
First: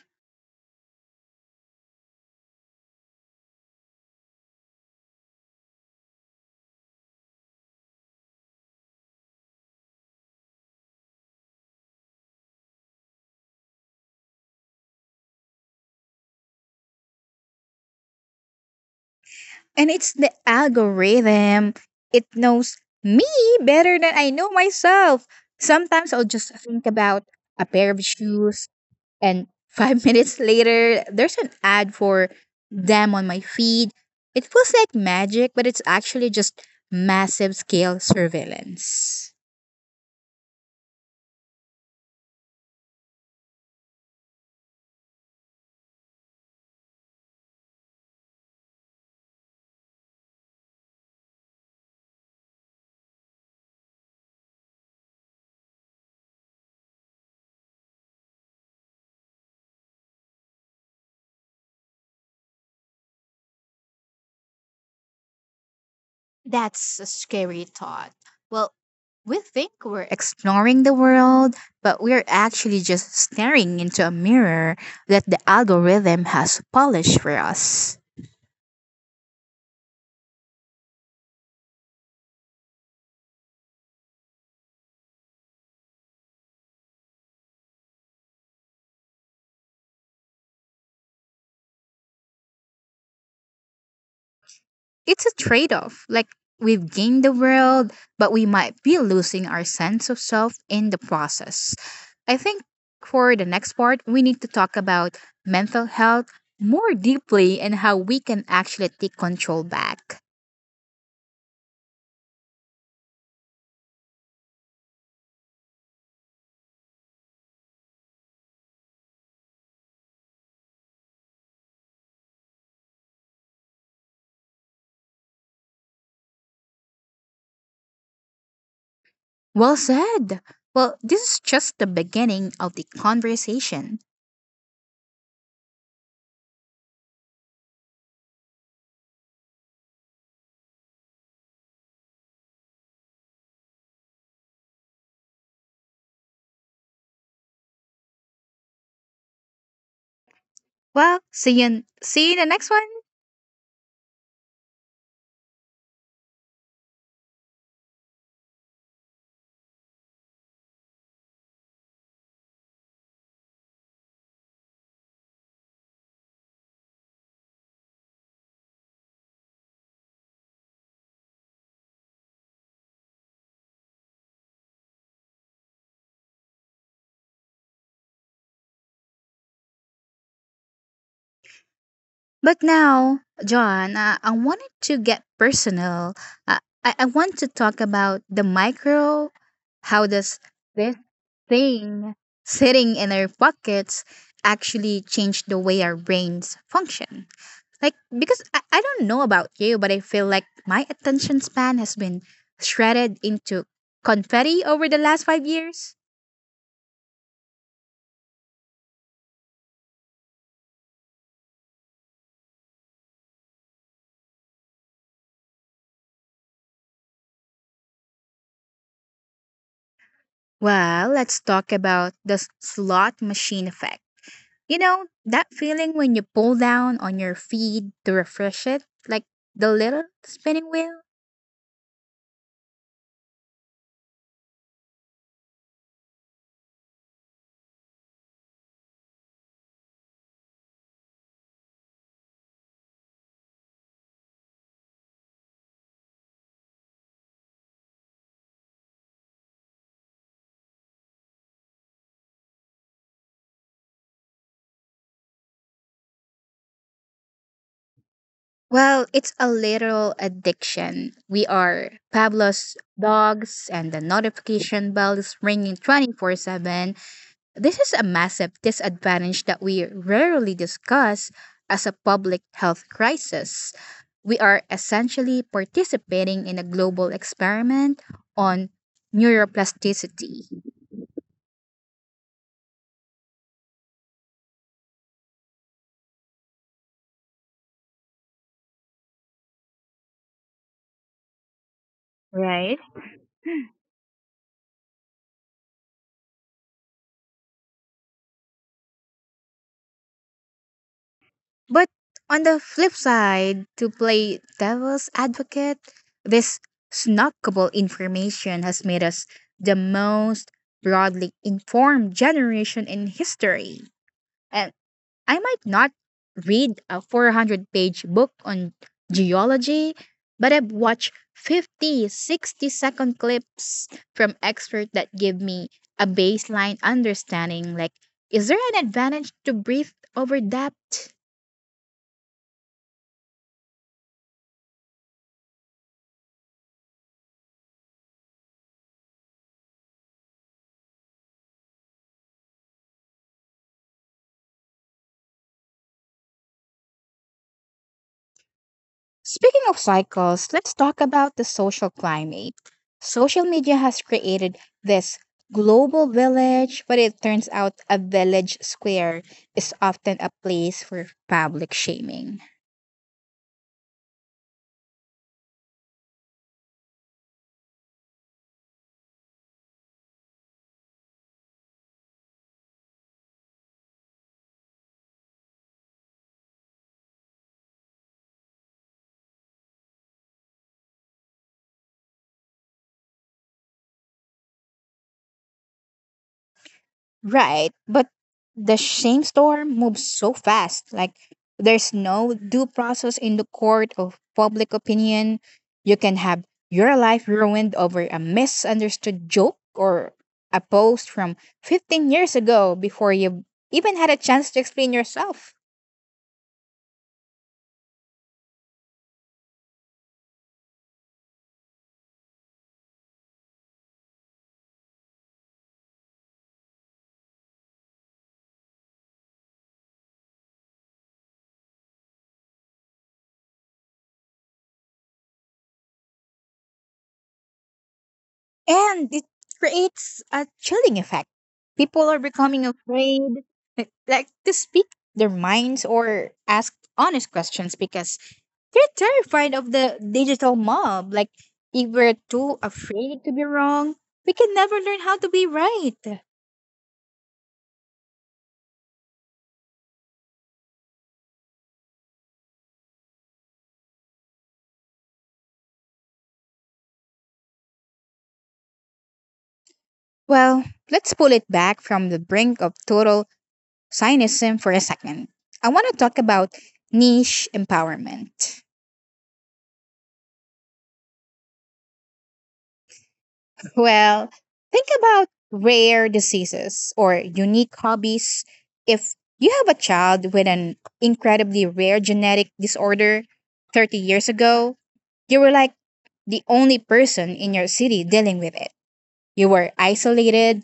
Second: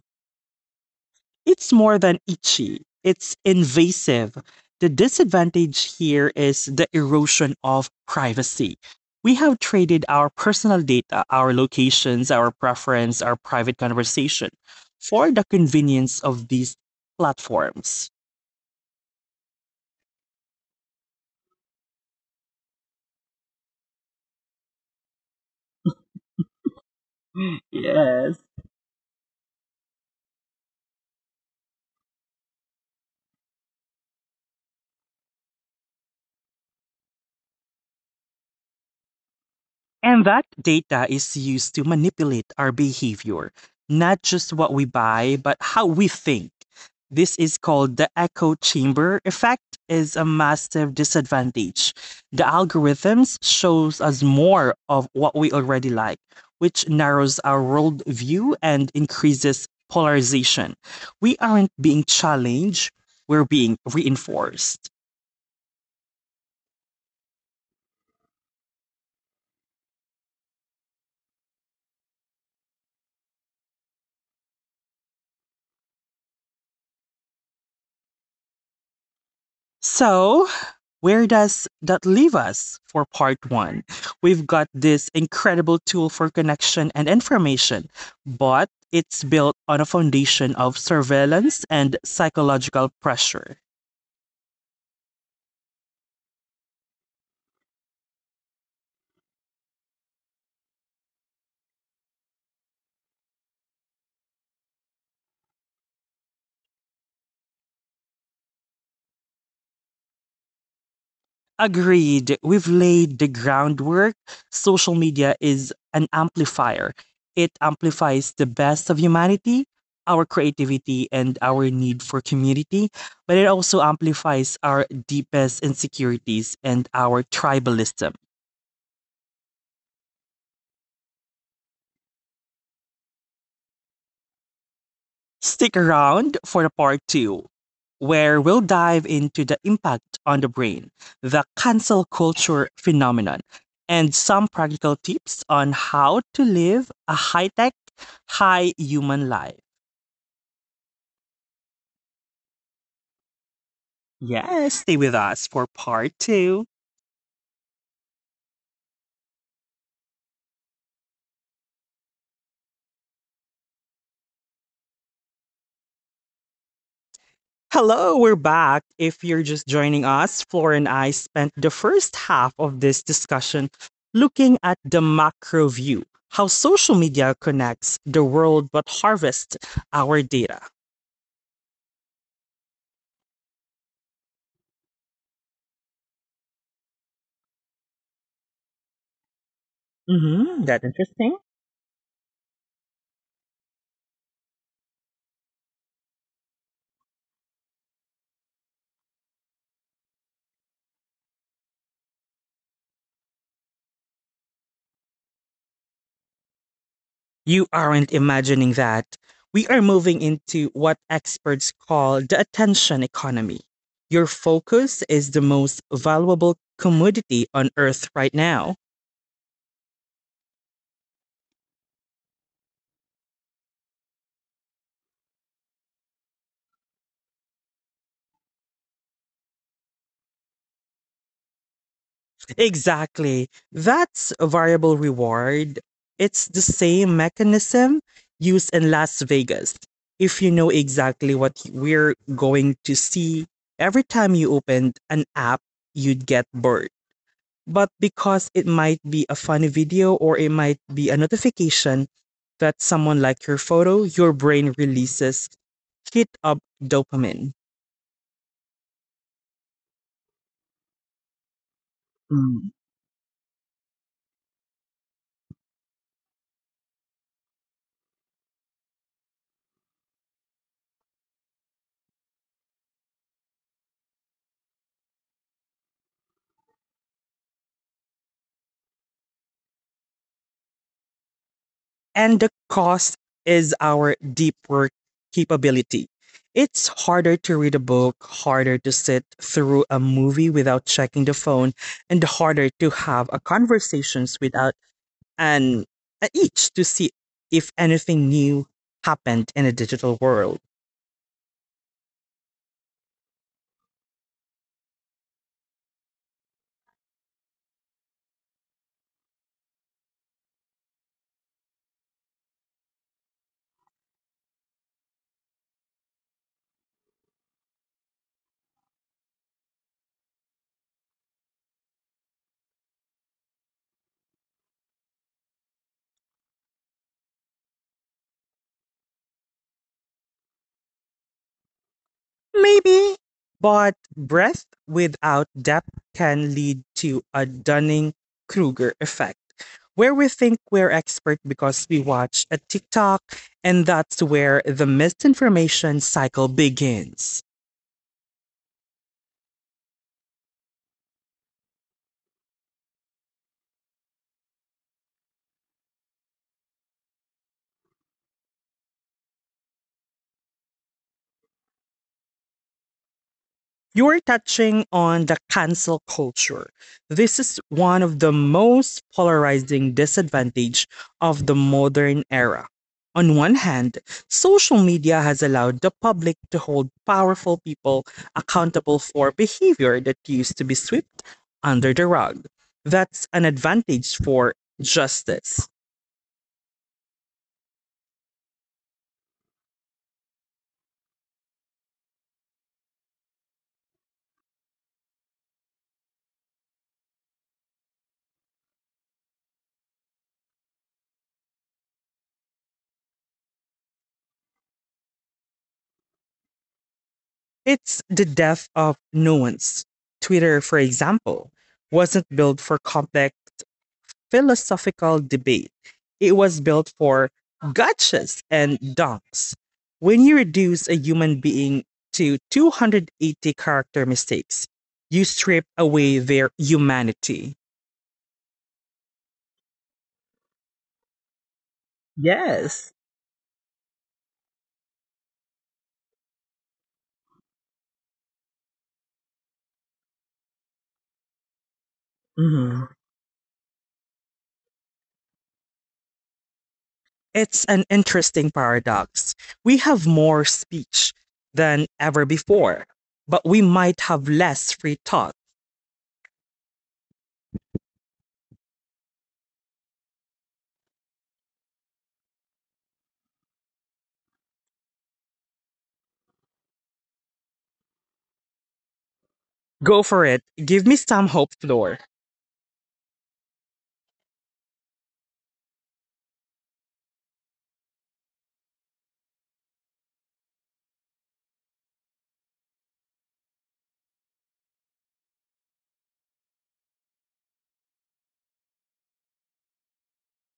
S1: It's more than itchy, it's invasive. The disadvantage here is the erosion of privacy. We have traded our personal data, our locations, our preference, our private conversation for the convenience of these platforms.
S2: And it's the algorithm. It knows me better than I know myself. Sometimes I'll just think about a pair of
S1: Yes.
S2: shoes and five minutes later, there's an ad for them on my feed. It feels like magic, but it's actually just massive scale surveillance.
S1: And that data is used to manipulate our behavior, not just what we buy, but how we think. This is called the echo chamber effect is a massive disadvantage. The algorithms shows us more of what we already like, which narrows our worldview and increases polarization. We aren't being challenged, we're being reinforced.
S2: That's a scary thought. Well, we think we're exploring the world, but we're actually just staring into a mirror that the algorithm has polished for us.
S1: So where does that leave us for part one? We've got this incredible tool for connection and information, but it's built on a foundation of surveillance and psychological pressure.
S2: It's a trade off. Like, we've gained the world, but we might be losing our sense of self in the process. I think for the next part, we need to talk about mental health more deeply and how we can actually take control back.
S1: Agreed, we've laid the groundwork. Social media is an amplifier, it amplifies the best of humanity. Our creativity and our need for community, but it also amplifies our deepest insecurities and our tribalism.
S2: Well said. Well, this is just the beginning of the conversation.
S1: Stick around for the part two, where we'll dive into the impact on the brain, the cancel culture phenomenon, and some practical tips on how to live a high tech, high human life.
S2: Well, see you in the next one.
S1: Yes, stay with us for part two. Hello, we're back. If you're just joining us, Flora and I spent the first half of this discussion looking at the macro view, how social media connects the world but harvests our data.
S2: But now, John, I wanted to get personal. I want to talk about the micro. How does
S1: Mm-hmm. That's
S2: this
S1: interesting.
S2: thing sitting in our pockets actually change the way our brains function? Like, because I don't know about you, but I feel like my attention span has been shredded into confetti over the last 5 years.
S1: You aren't imagining that. We are moving into what experts call the attention economy. Your focus is the most valuable commodity on earth right now.
S2: Well, let's talk about the slot machine effect. You know, that feeling when you pull down on your feed to refresh it, like the little spinning wheel?
S1: Exactly. That's a variable reward. It's the same mechanism used in Las Vegas. If you know exactly what we're going to see, every time you opened an app, you'd get bored. But because it might be a funny video or it might be a notification that someone liked your photo, your brain releases hit up dopamine.
S2: Well, it's a literal addiction. We are Pablo's dogs, and the notification bell is ringing 24/7. This is a massive disadvantage that we rarely discuss as a public health crisis. We are essentially participating in a global experiment on neuroplasticity.
S1: And the cost is our deep work capability. It's harder to read a book, harder to sit through a movie without checking the phone, and harder
S2: Right?
S1: to have a conversations without an, an itch to see if anything new happened in a digital world.
S2: But on the flip side, to play devil's advocate, this snackable information has made us the most broadly informed generation in history. And I might not read a 400-page book on geology, but I've watched 50, 60 second clips from experts that give me a baseline understanding like, is there an advantage to breadth over depth?
S1: Maybe. But breadth without depth can lead to a Dunning Kruger effect, where we think we're expert because we watch a TikTok, and that's where the misinformation cycle begins.
S2: Speaking of cycles, let's talk about the social climate. Social media has created this global village, but it turns out a village square is often a place for public shaming.
S1: You were touching on the cancel culture. This is one of the most polarizing disadvantage of the modern era. On one hand, social media has allowed the public to hold powerful people accountable for behavior that used to be swept under the rug. That's an advantage for justice.
S2: Right, but the shame storm moves so fast. Like there's no due process in the court of public opinion. You can have your life ruined over a misunderstood joke or a post from 15 years ago before you even had a chance to explain yourself.
S1: It's the death of nuance. Twitter, for example, wasn't built for complex philosophical debate. It was built for gotchas and donks. When you reduce a human being to 280 character mistakes, you strip away their humanity.
S2: And it creates a chilling effect. People are becoming
S1: Yes.
S2: afraid to speak their minds or ask honest questions because they're terrified of the digital mob. Like, if we're too
S1: Hmm.
S2: afraid to be wrong, we can never learn how to be right.
S1: It's an interesting paradox. We have more speech than ever before, but we might have less free thought.
S2: Well, let's pull it back from the brink of total cynicism for a second. I want to talk about niche empowerment.
S1: Go for it. Give me some hope, Floor.
S2: Well, think about rare diseases or unique hobbies. If you have a child with an incredibly rare genetic disorder 30 years ago, you were like, the only person in your city dealing with it. You were isolated.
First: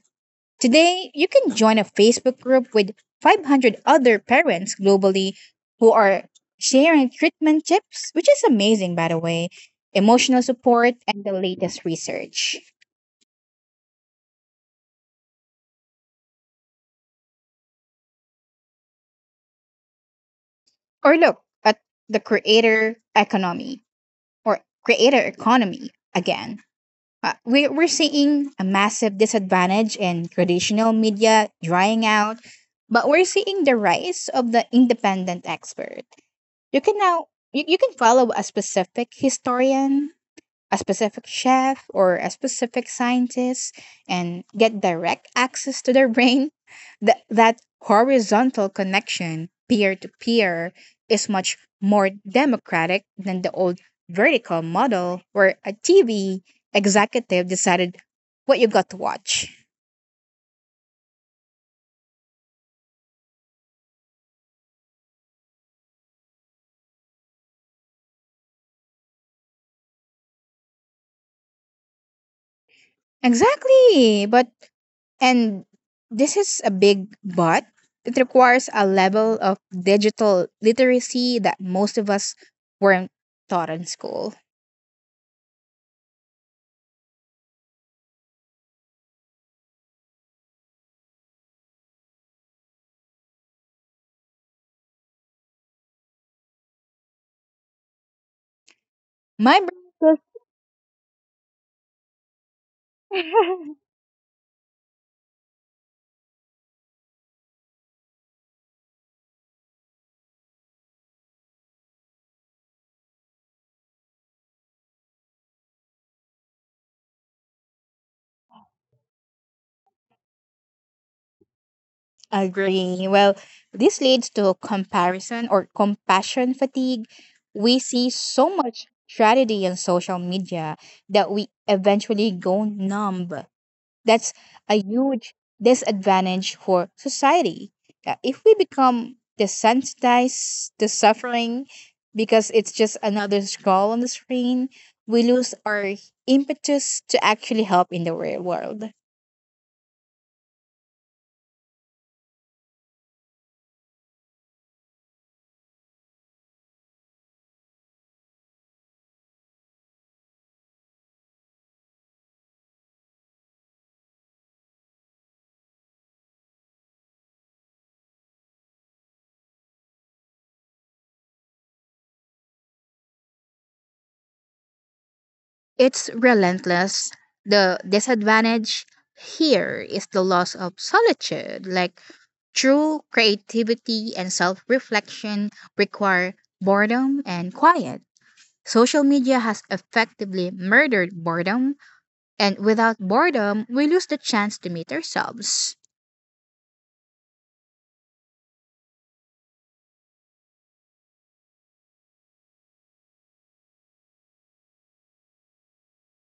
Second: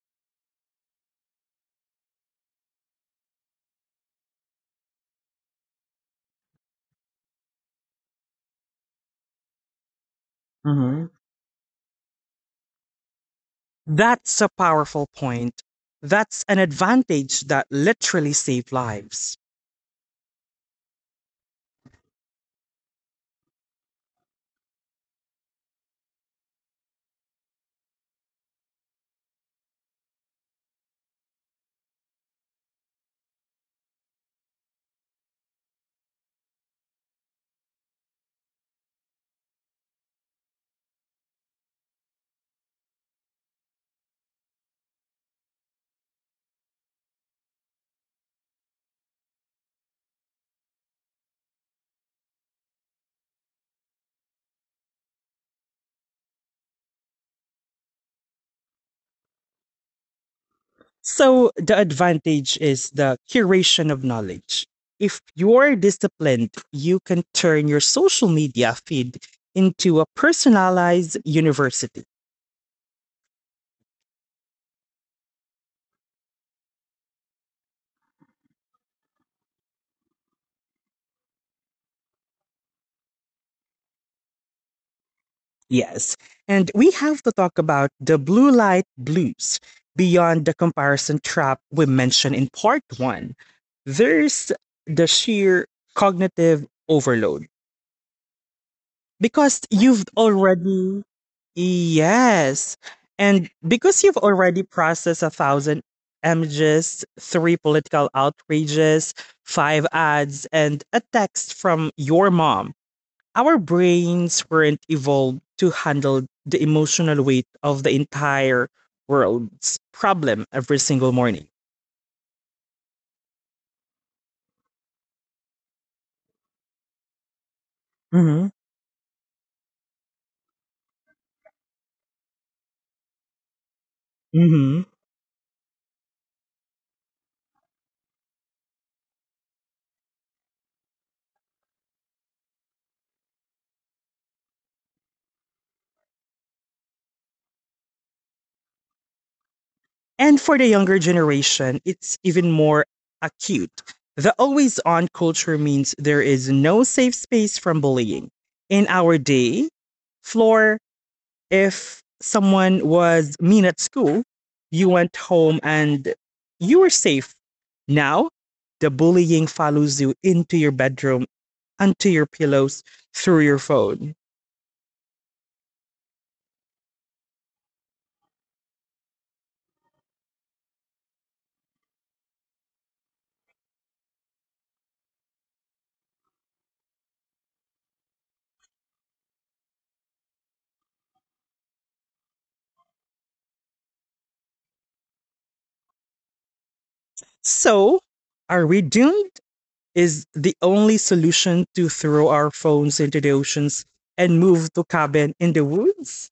S2: Today, you can join a Facebook group with 500 other parents globally who are sharing treatment tips, which is amazing, by the way, emotional support,
S1: Mhm.
S2: and the latest research.
S1: That's a powerful point. That's an advantage that literally saved lives.
S2: Or look at the creator economy or creator economy again. We're seeing a massive disadvantage in traditional media drying out, but we're seeing the rise of the independent expert. You can now you can follow a specific historian, a specific chef or a specific scientist and get direct access to their brain, that horizontal connection peer to peer is much more democratic than the old vertical model where a TV executive decided what you got to watch.
S1: So, the advantage is the curation of knowledge. If you're disciplined, you can turn your social media feed into a personalized university.
S2: Exactly. But, and this is a big but, it requires a level of digital literacy that most of us weren't taught in school.
S1: Yes. And we have to talk about the blue light blues beyond the comparison trap we mentioned in part one. There's the sheer cognitive overload because
S2: My
S1: you've
S2: brothers
S1: already, yes. And because you've already processed a thousand images, three political outrages, five ads, and a text from your mom, our brains weren't evolved to handle the emotional weight of the entire world's problem every single morning.
S2: agree. Well, this leads to comparison or compassion fatigue. We see
S1: Hmm.
S2: so much tragedy on social media that we eventually go numb. That's a
S1: Hmm.
S2: huge disadvantage for society. If we become desensitized to suffering because it's just another scroll on the screen, we lose our impetus to actually help in the real world.
S1: And for the younger generation, it's even more acute. The always on culture means there is no safe space from bullying. In our day, Floor, if someone was mean at school, you went home and you were safe. Now, the bullying follows you into your bedroom, onto your pillows, through your phone.
S2: It's relentless. The disadvantage here is the loss of solitude. Like true creativity and self reflection require boredom and quiet. Social media has effectively murdered boredom, and without boredom, we lose the chance to meet ourselves.
S1: So, are we doomed? Is the only solution to throw our phones into the oceans and move to cabin in the woods?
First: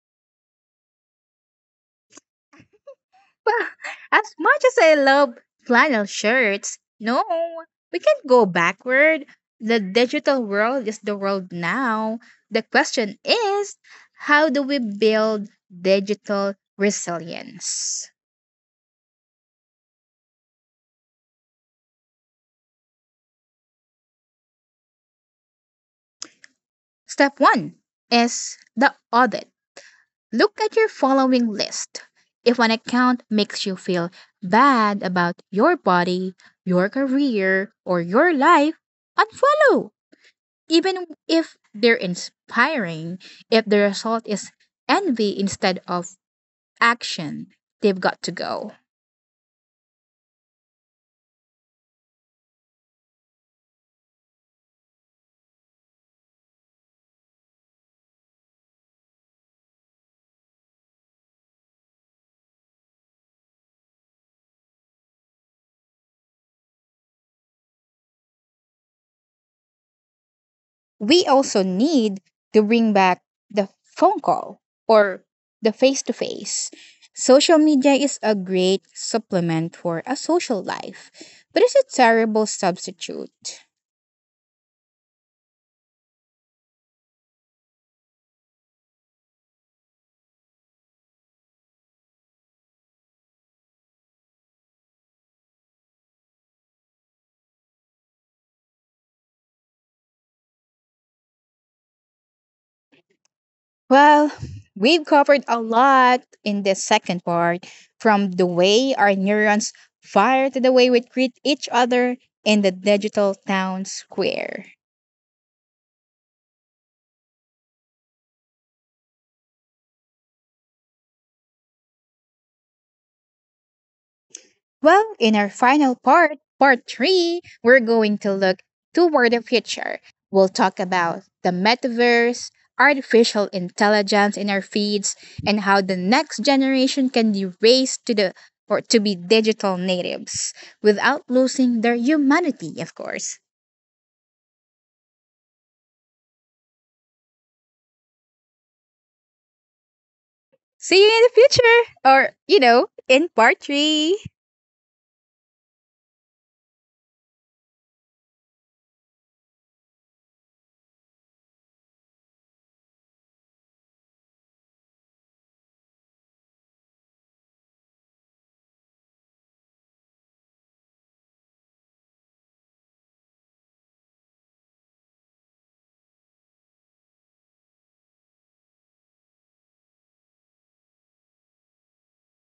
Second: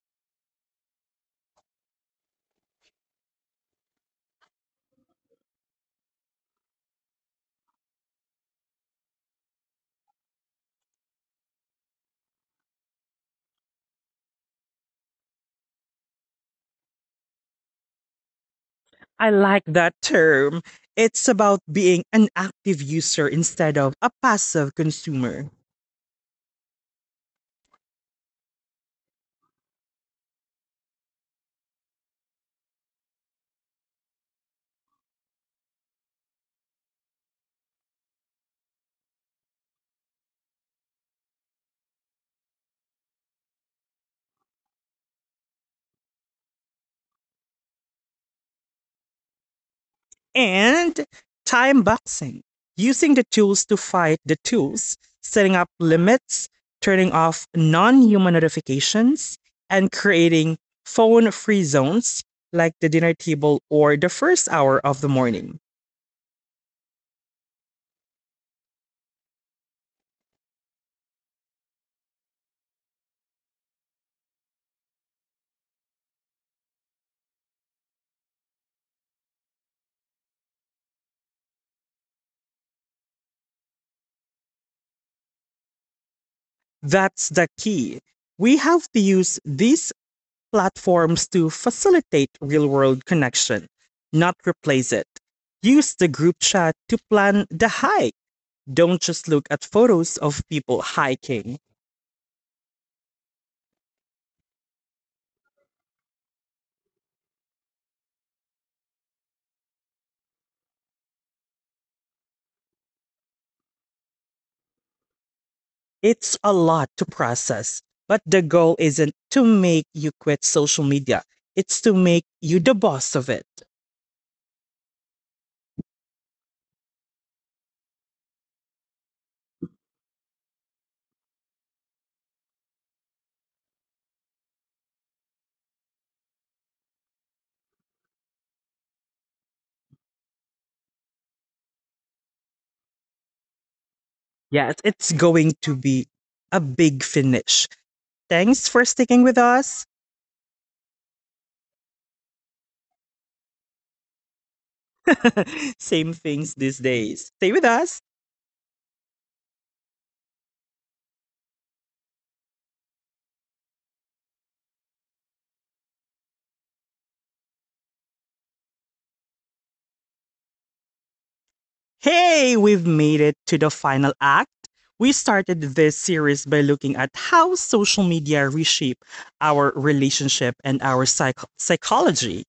S2: Well, as much as I love flannel shirts, no, we can't go backward. The digital world is the world now. The question is how do we build digital resilience?
S1: I like that term. It's about being an active user instead of a passive consumer.
S2: Step one is the audit. Look at your following list. If an account makes you feel bad about your body, your career, or your life, unfollow. Even if they're inspiring, if the result is envy instead of action, they've got to go.
S1: And time boxing, using the tools to fight the tools, setting up limits, turning off non human notifications, and creating phone free zones like the dinner table or the first hour of the morning.
S2: We also need to bring back the phone call or the face to face. Social media is a great supplement for a social life, but it's a terrible substitute.
S1: That's the key. We have to use these platforms to facilitate real world connection, not replace it. Use the group chat to plan the hike. Don't just look at photos of people hiking.
S2: Well, we've covered a lot in this second part from the way our neurons fire to the way we treat each other in the digital town square.
S1: It's a lot to process, but the goal isn't to make you quit social media. It's to make you the boss of it.
S2: Well, in our final part, part three, we're going to look toward the future. We'll talk about the metaverse, artificial intelligence in our feeds, and how the next generation can be raised to the or to be digital natives without losing their humanity, of course.
S1: Yes, it's going to be a big finish. Thanks for sticking with us.
S2: See you in the future, or you know, in part three.
S1: Same things these days. Stay with us. Hey, we've made it to the final act. We started this series by looking at how social media reshape our relationship and our psychology.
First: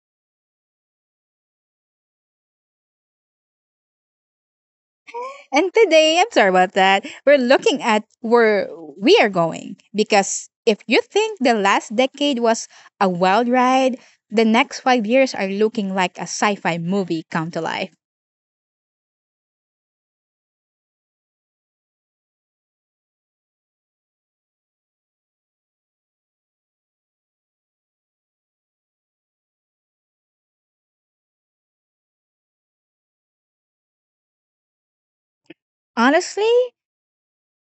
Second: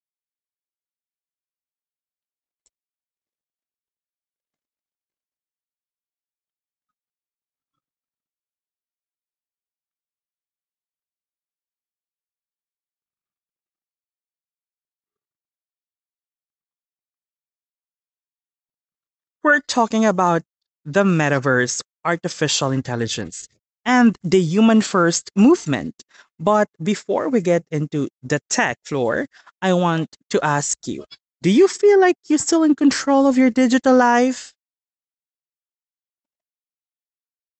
S2: And today, I'm sorry about that. We're looking at where we are going because if you think the last decade was a wild ride, the next 5 years are looking like a sci fi movie come to life.
S1: We're talking about the metaverse, artificial intelligence, and the human first movement. But before we get into the tech, Floor, I want to ask you, do you feel like you're still in control of your digital life?
S2: Honestly,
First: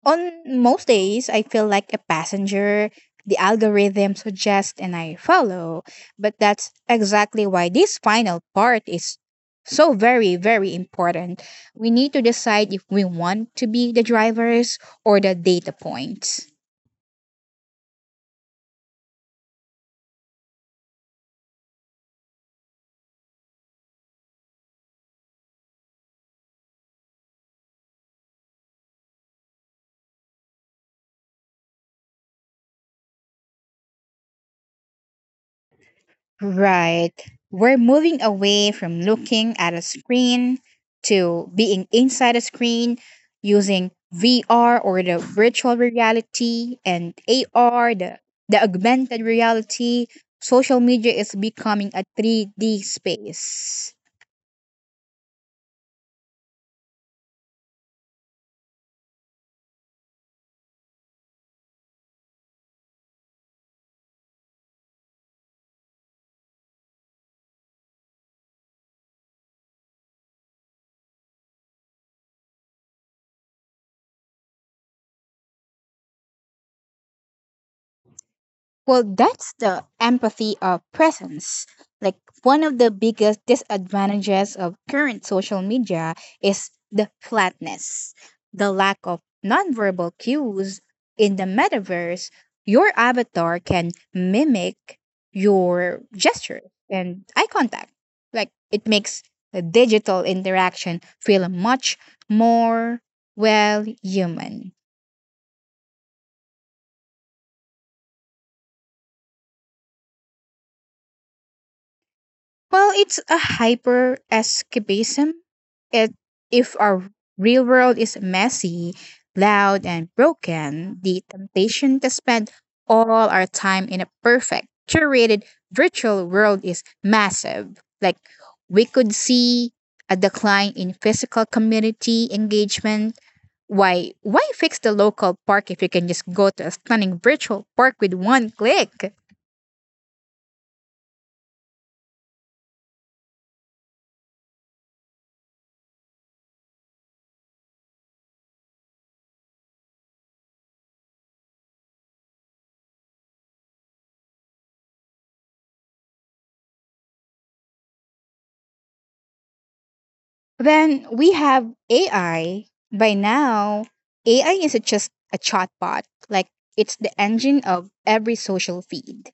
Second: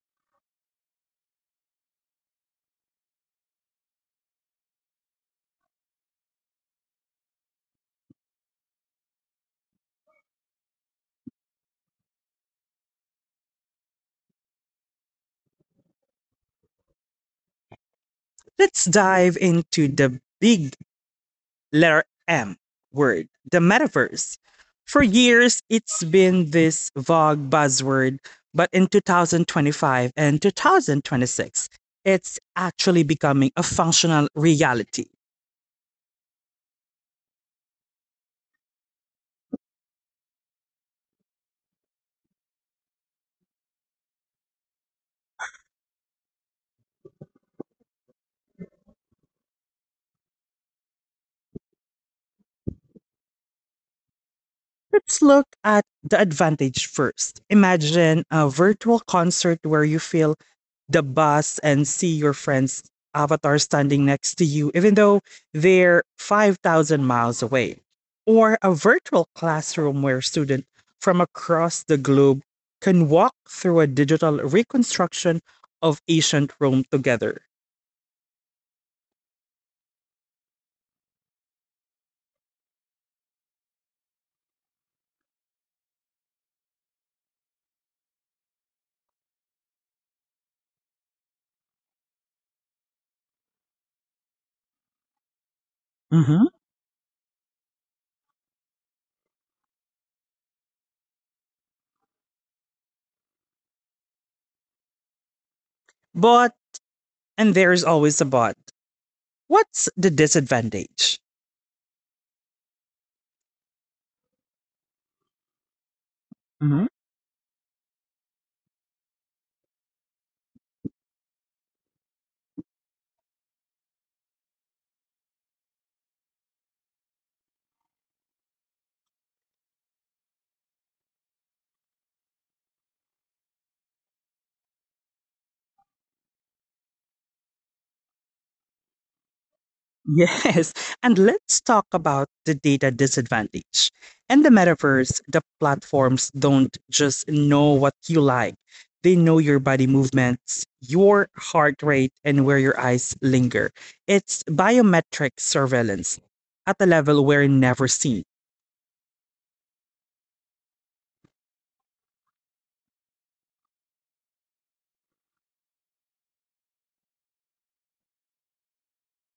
S2: on most days, I feel like a passenger the algorithm suggests and I follow. But that's exactly why this final part is so very, very important. We need to decide if we want to be the drivers or the data points.
S1: Let's dive into the big letter M word, the metaverse. For years, it's been this vague buzzword, but in 2025 and 2026, it's actually becoming a functional reality.
S2: Right. We're moving away from looking at a screen to being inside a screen using VR or the virtual reality and AR, the augmented reality. Social media is becoming a 3D space.
S1: Let's look at the advantage first. Imagine a virtual concert where you feel the bus and see your friend's avatar standing next to you, even though they're 5,000 miles away, or a virtual classroom where students from across the globe can walk through a digital reconstruction of ancient Rome together.
S2: Well, that's the empathy of presence. Like one of the biggest disadvantages of current social media is the flatness, the lack of nonverbal cues. In the metaverse, your avatar can mimic your
S1: Mm-hmm.
S2: gesture and eye contact. Like it makes the digital interaction feel much more, well, human.
S1: But, and there's always a but, what's the disadvantage?
S2: Well, it's a hyper escapism. It, if
S1: Mm-hmm.
S2: our real world is messy, loud, and broken, the temptation to spend all our time in a perfect, curated virtual world is massive. Like, we could see a decline in physical community engagement. Why fix the local park if you can just go to a stunning virtual park with one click?
S1: Yes. And let's talk about the data disadvantage. In the metaverse, the platforms don't just know what you like, they know your body movements, your heart rate, and where your eyes linger. It's biometric surveillance at a level we're never seen.
S2: Then we have AI. By now, AI isn't just a chatbot, like, it's the engine of every social feed.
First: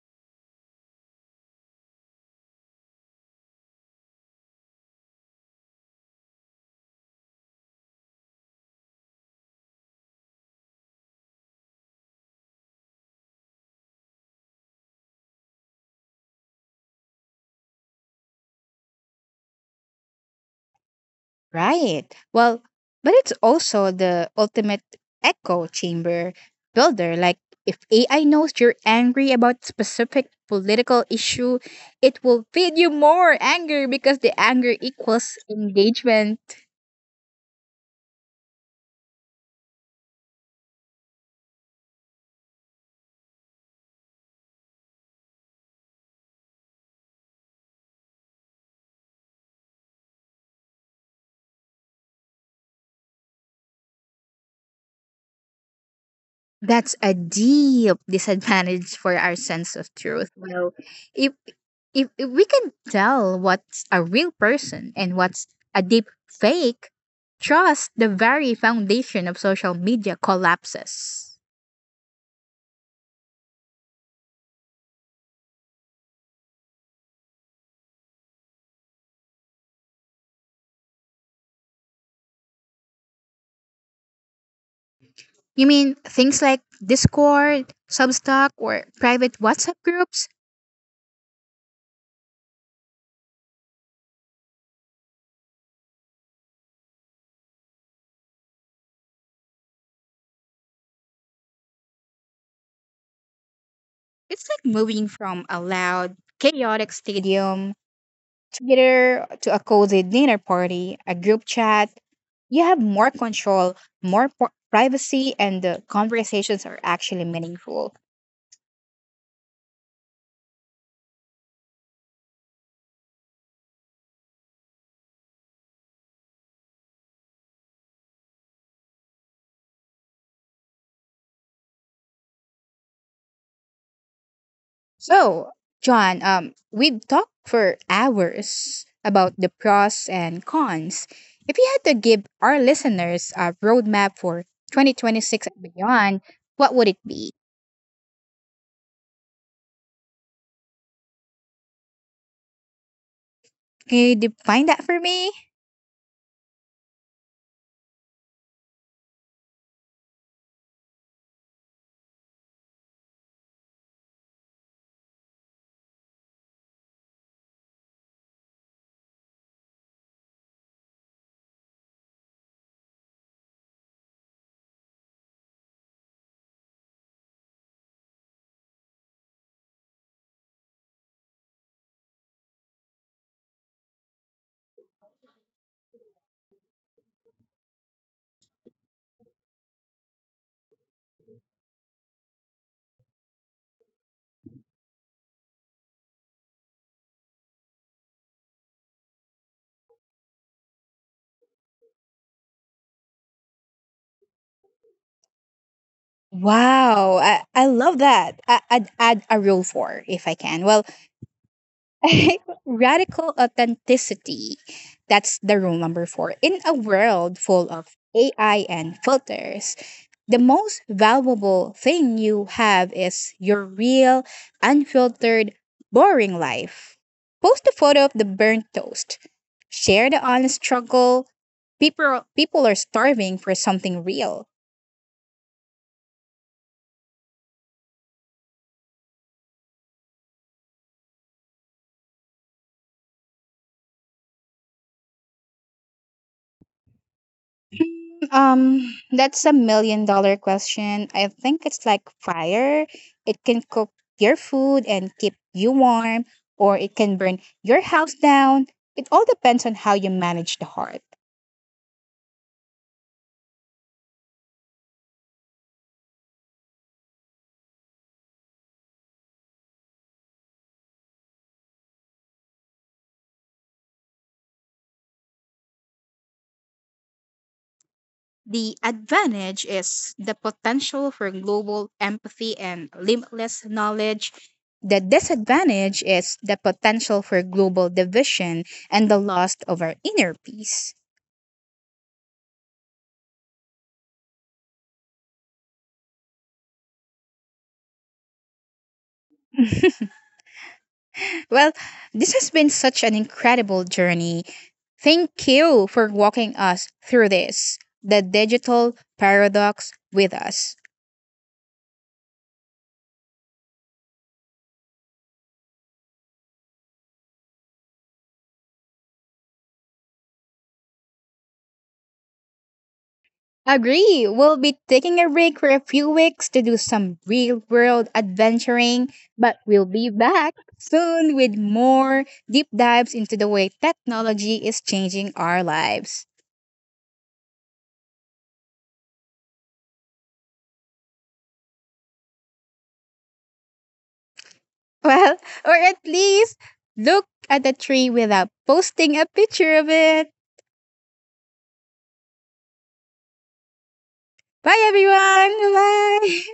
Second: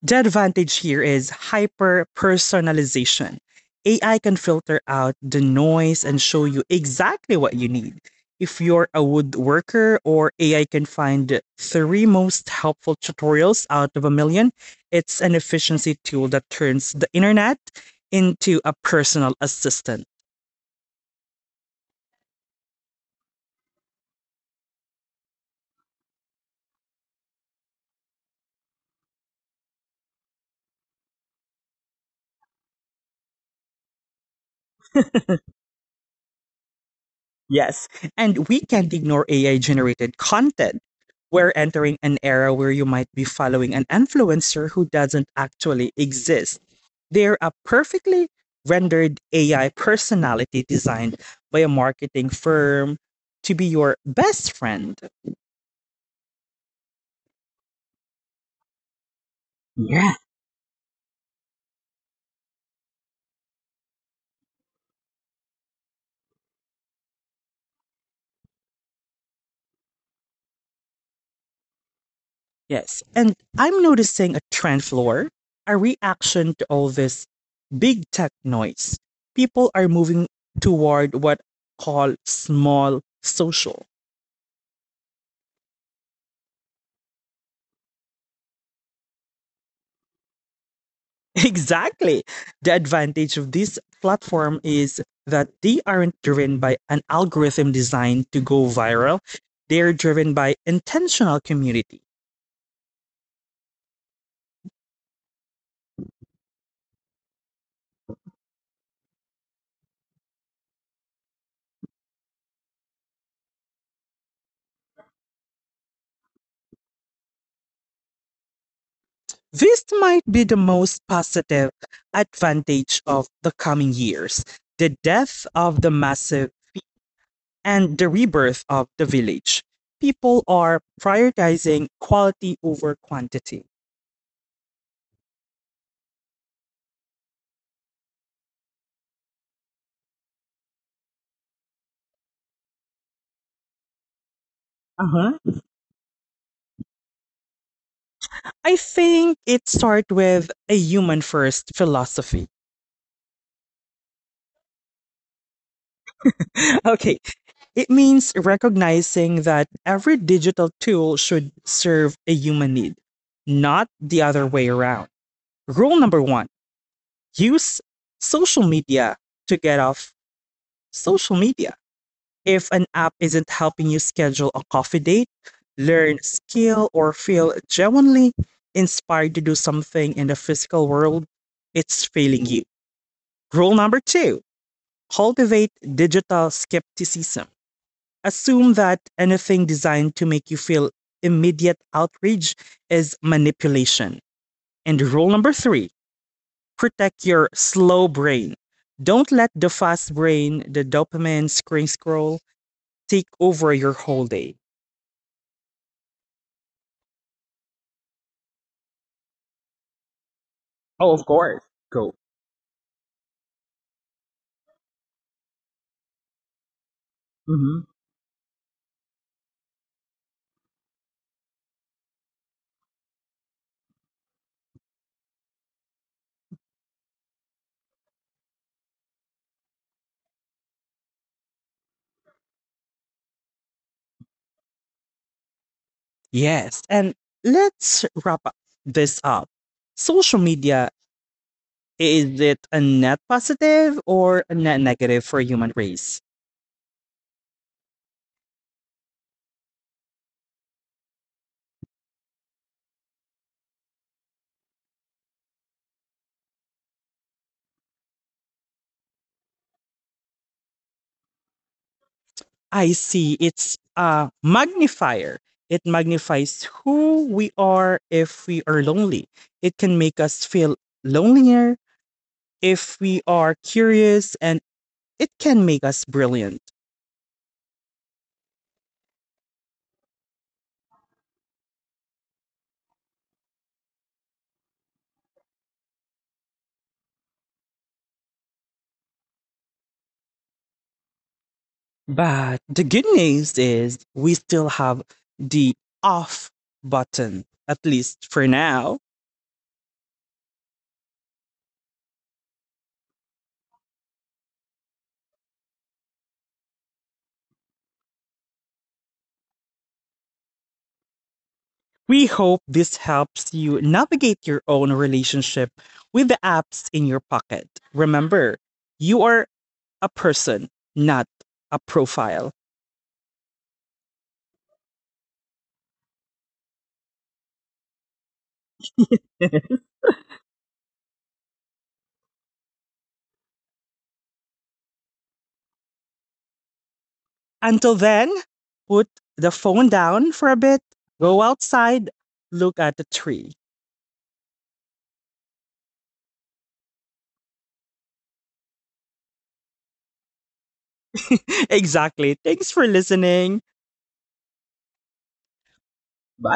S1: The advantage here is hyper personalization. AI can filter out the noise and show you exactly what you need. If you're a woodworker or AI can find three most helpful tutorials out of a million, it's an efficiency tool that turns the internet into a personal assistant.
S2: Right. Well, but it's also the ultimate echo chamber builder. Like, if AI knows you're angry about specific political issue, it will feed you more anger because the anger equals engagement.
S1: Yes. And we can't ignore AI generated content. We're entering an era where you might be following an influencer who doesn't actually exist. They're a perfectly rendered AI personality designed by a marketing firm to be your best friend.
S2: That's a deep disadvantage for our sense of
S1: Yeah.
S2: truth. Well, if if we can tell what's a real person and what's a deep fake, trust the very foundation of social media collapses.
S1: Yes. And I'm noticing a trend, Floor, a reaction to all this big tech noise. People are moving toward what I call small social.
S2: You mean things like Discord, Substack, or private WhatsApp groups?
S1: Exactly. The advantage of this platform is that they aren't driven by an algorithm designed to go viral. They're driven by intentional community.
S2: It's like moving from a loud, chaotic stadium together to a cozy dinner party, a group chat. You have more control, privacy, and the conversations are actually meaningful.
S1: This might be the most positive advantage of the coming years, the death of the massive and the rebirth of the village. People are prioritizing quality over quantity.
S2: So, John, we've talked for hours about the pros and cons. If you had to give our listeners a roadmap for
S1: Uh-huh.
S2: 2026 and beyond, what would it be?
S1: I think it starts with a human first philosophy.
S2: Can you define that for me?
S1: Okay, it means recognizing that every digital tool should serve a human need, not the other way around. Rule number one, use social media to get off social media. If an app isn't helping you schedule a coffee date, learn a skill, or feel genuinely inspired to do something in the physical world, it's failing you. Rule number two, cultivate digital skepticism. Assume that anything designed to make you feel immediate outrage is manipulation. And rule number three, protect your slow brain. Don't let the fast brain, the dopamine screen scroll, take over your whole day.
S2: Wow, I love that. I'd add a rule for if I can. Well,
S1: Oh, of course. Go.
S2: radical authenticity. That's the rule number four. In a world full
S1: Hmm.
S2: of AI and filters, the most valuable thing you have is your real, unfiltered, boring life. Post a photo of the burnt toast. Share the honest struggle. People are starving for something real.
S1: Yes. And let's wrap up this up. Social media, is it a net positive or a net negative for human race?
S2: Um, that's a million-dollar question. I think it's like fire. It can cook your food and keep you warm, or it can burn your house down. It all depends on how you manage the heart.
S1: I see. It's a magnifier. It magnifies who we are if we are lonely. It can make us feel lonelier if we are curious, and it can make us brilliant.
S2: The advantage is the potential for global empathy and limitless knowledge. The disadvantage is the potential for global division and the loss of our inner peace.
S1: But the good news is we still have the off button, at least for now.
S2: Well, this has been such an incredible journey. Thank you for walking us through this, the digital paradox with us.
S1: We hope this helps you navigate your own relationship with the apps in your pocket. Remember, you are a person, not a profile.
S2: Agree, we'll be taking a break for a few weeks to do some real world adventuring, but we'll be back soon with more deep dives into the way technology is changing our lives.
S1: Until then, put the phone down for a bit, go outside, look at the tree.
S2: Well, or at least look at the tree without posting a picture of it.
S1: Exactly. Thanks for listening.
S2: Bye, everyone. Bye.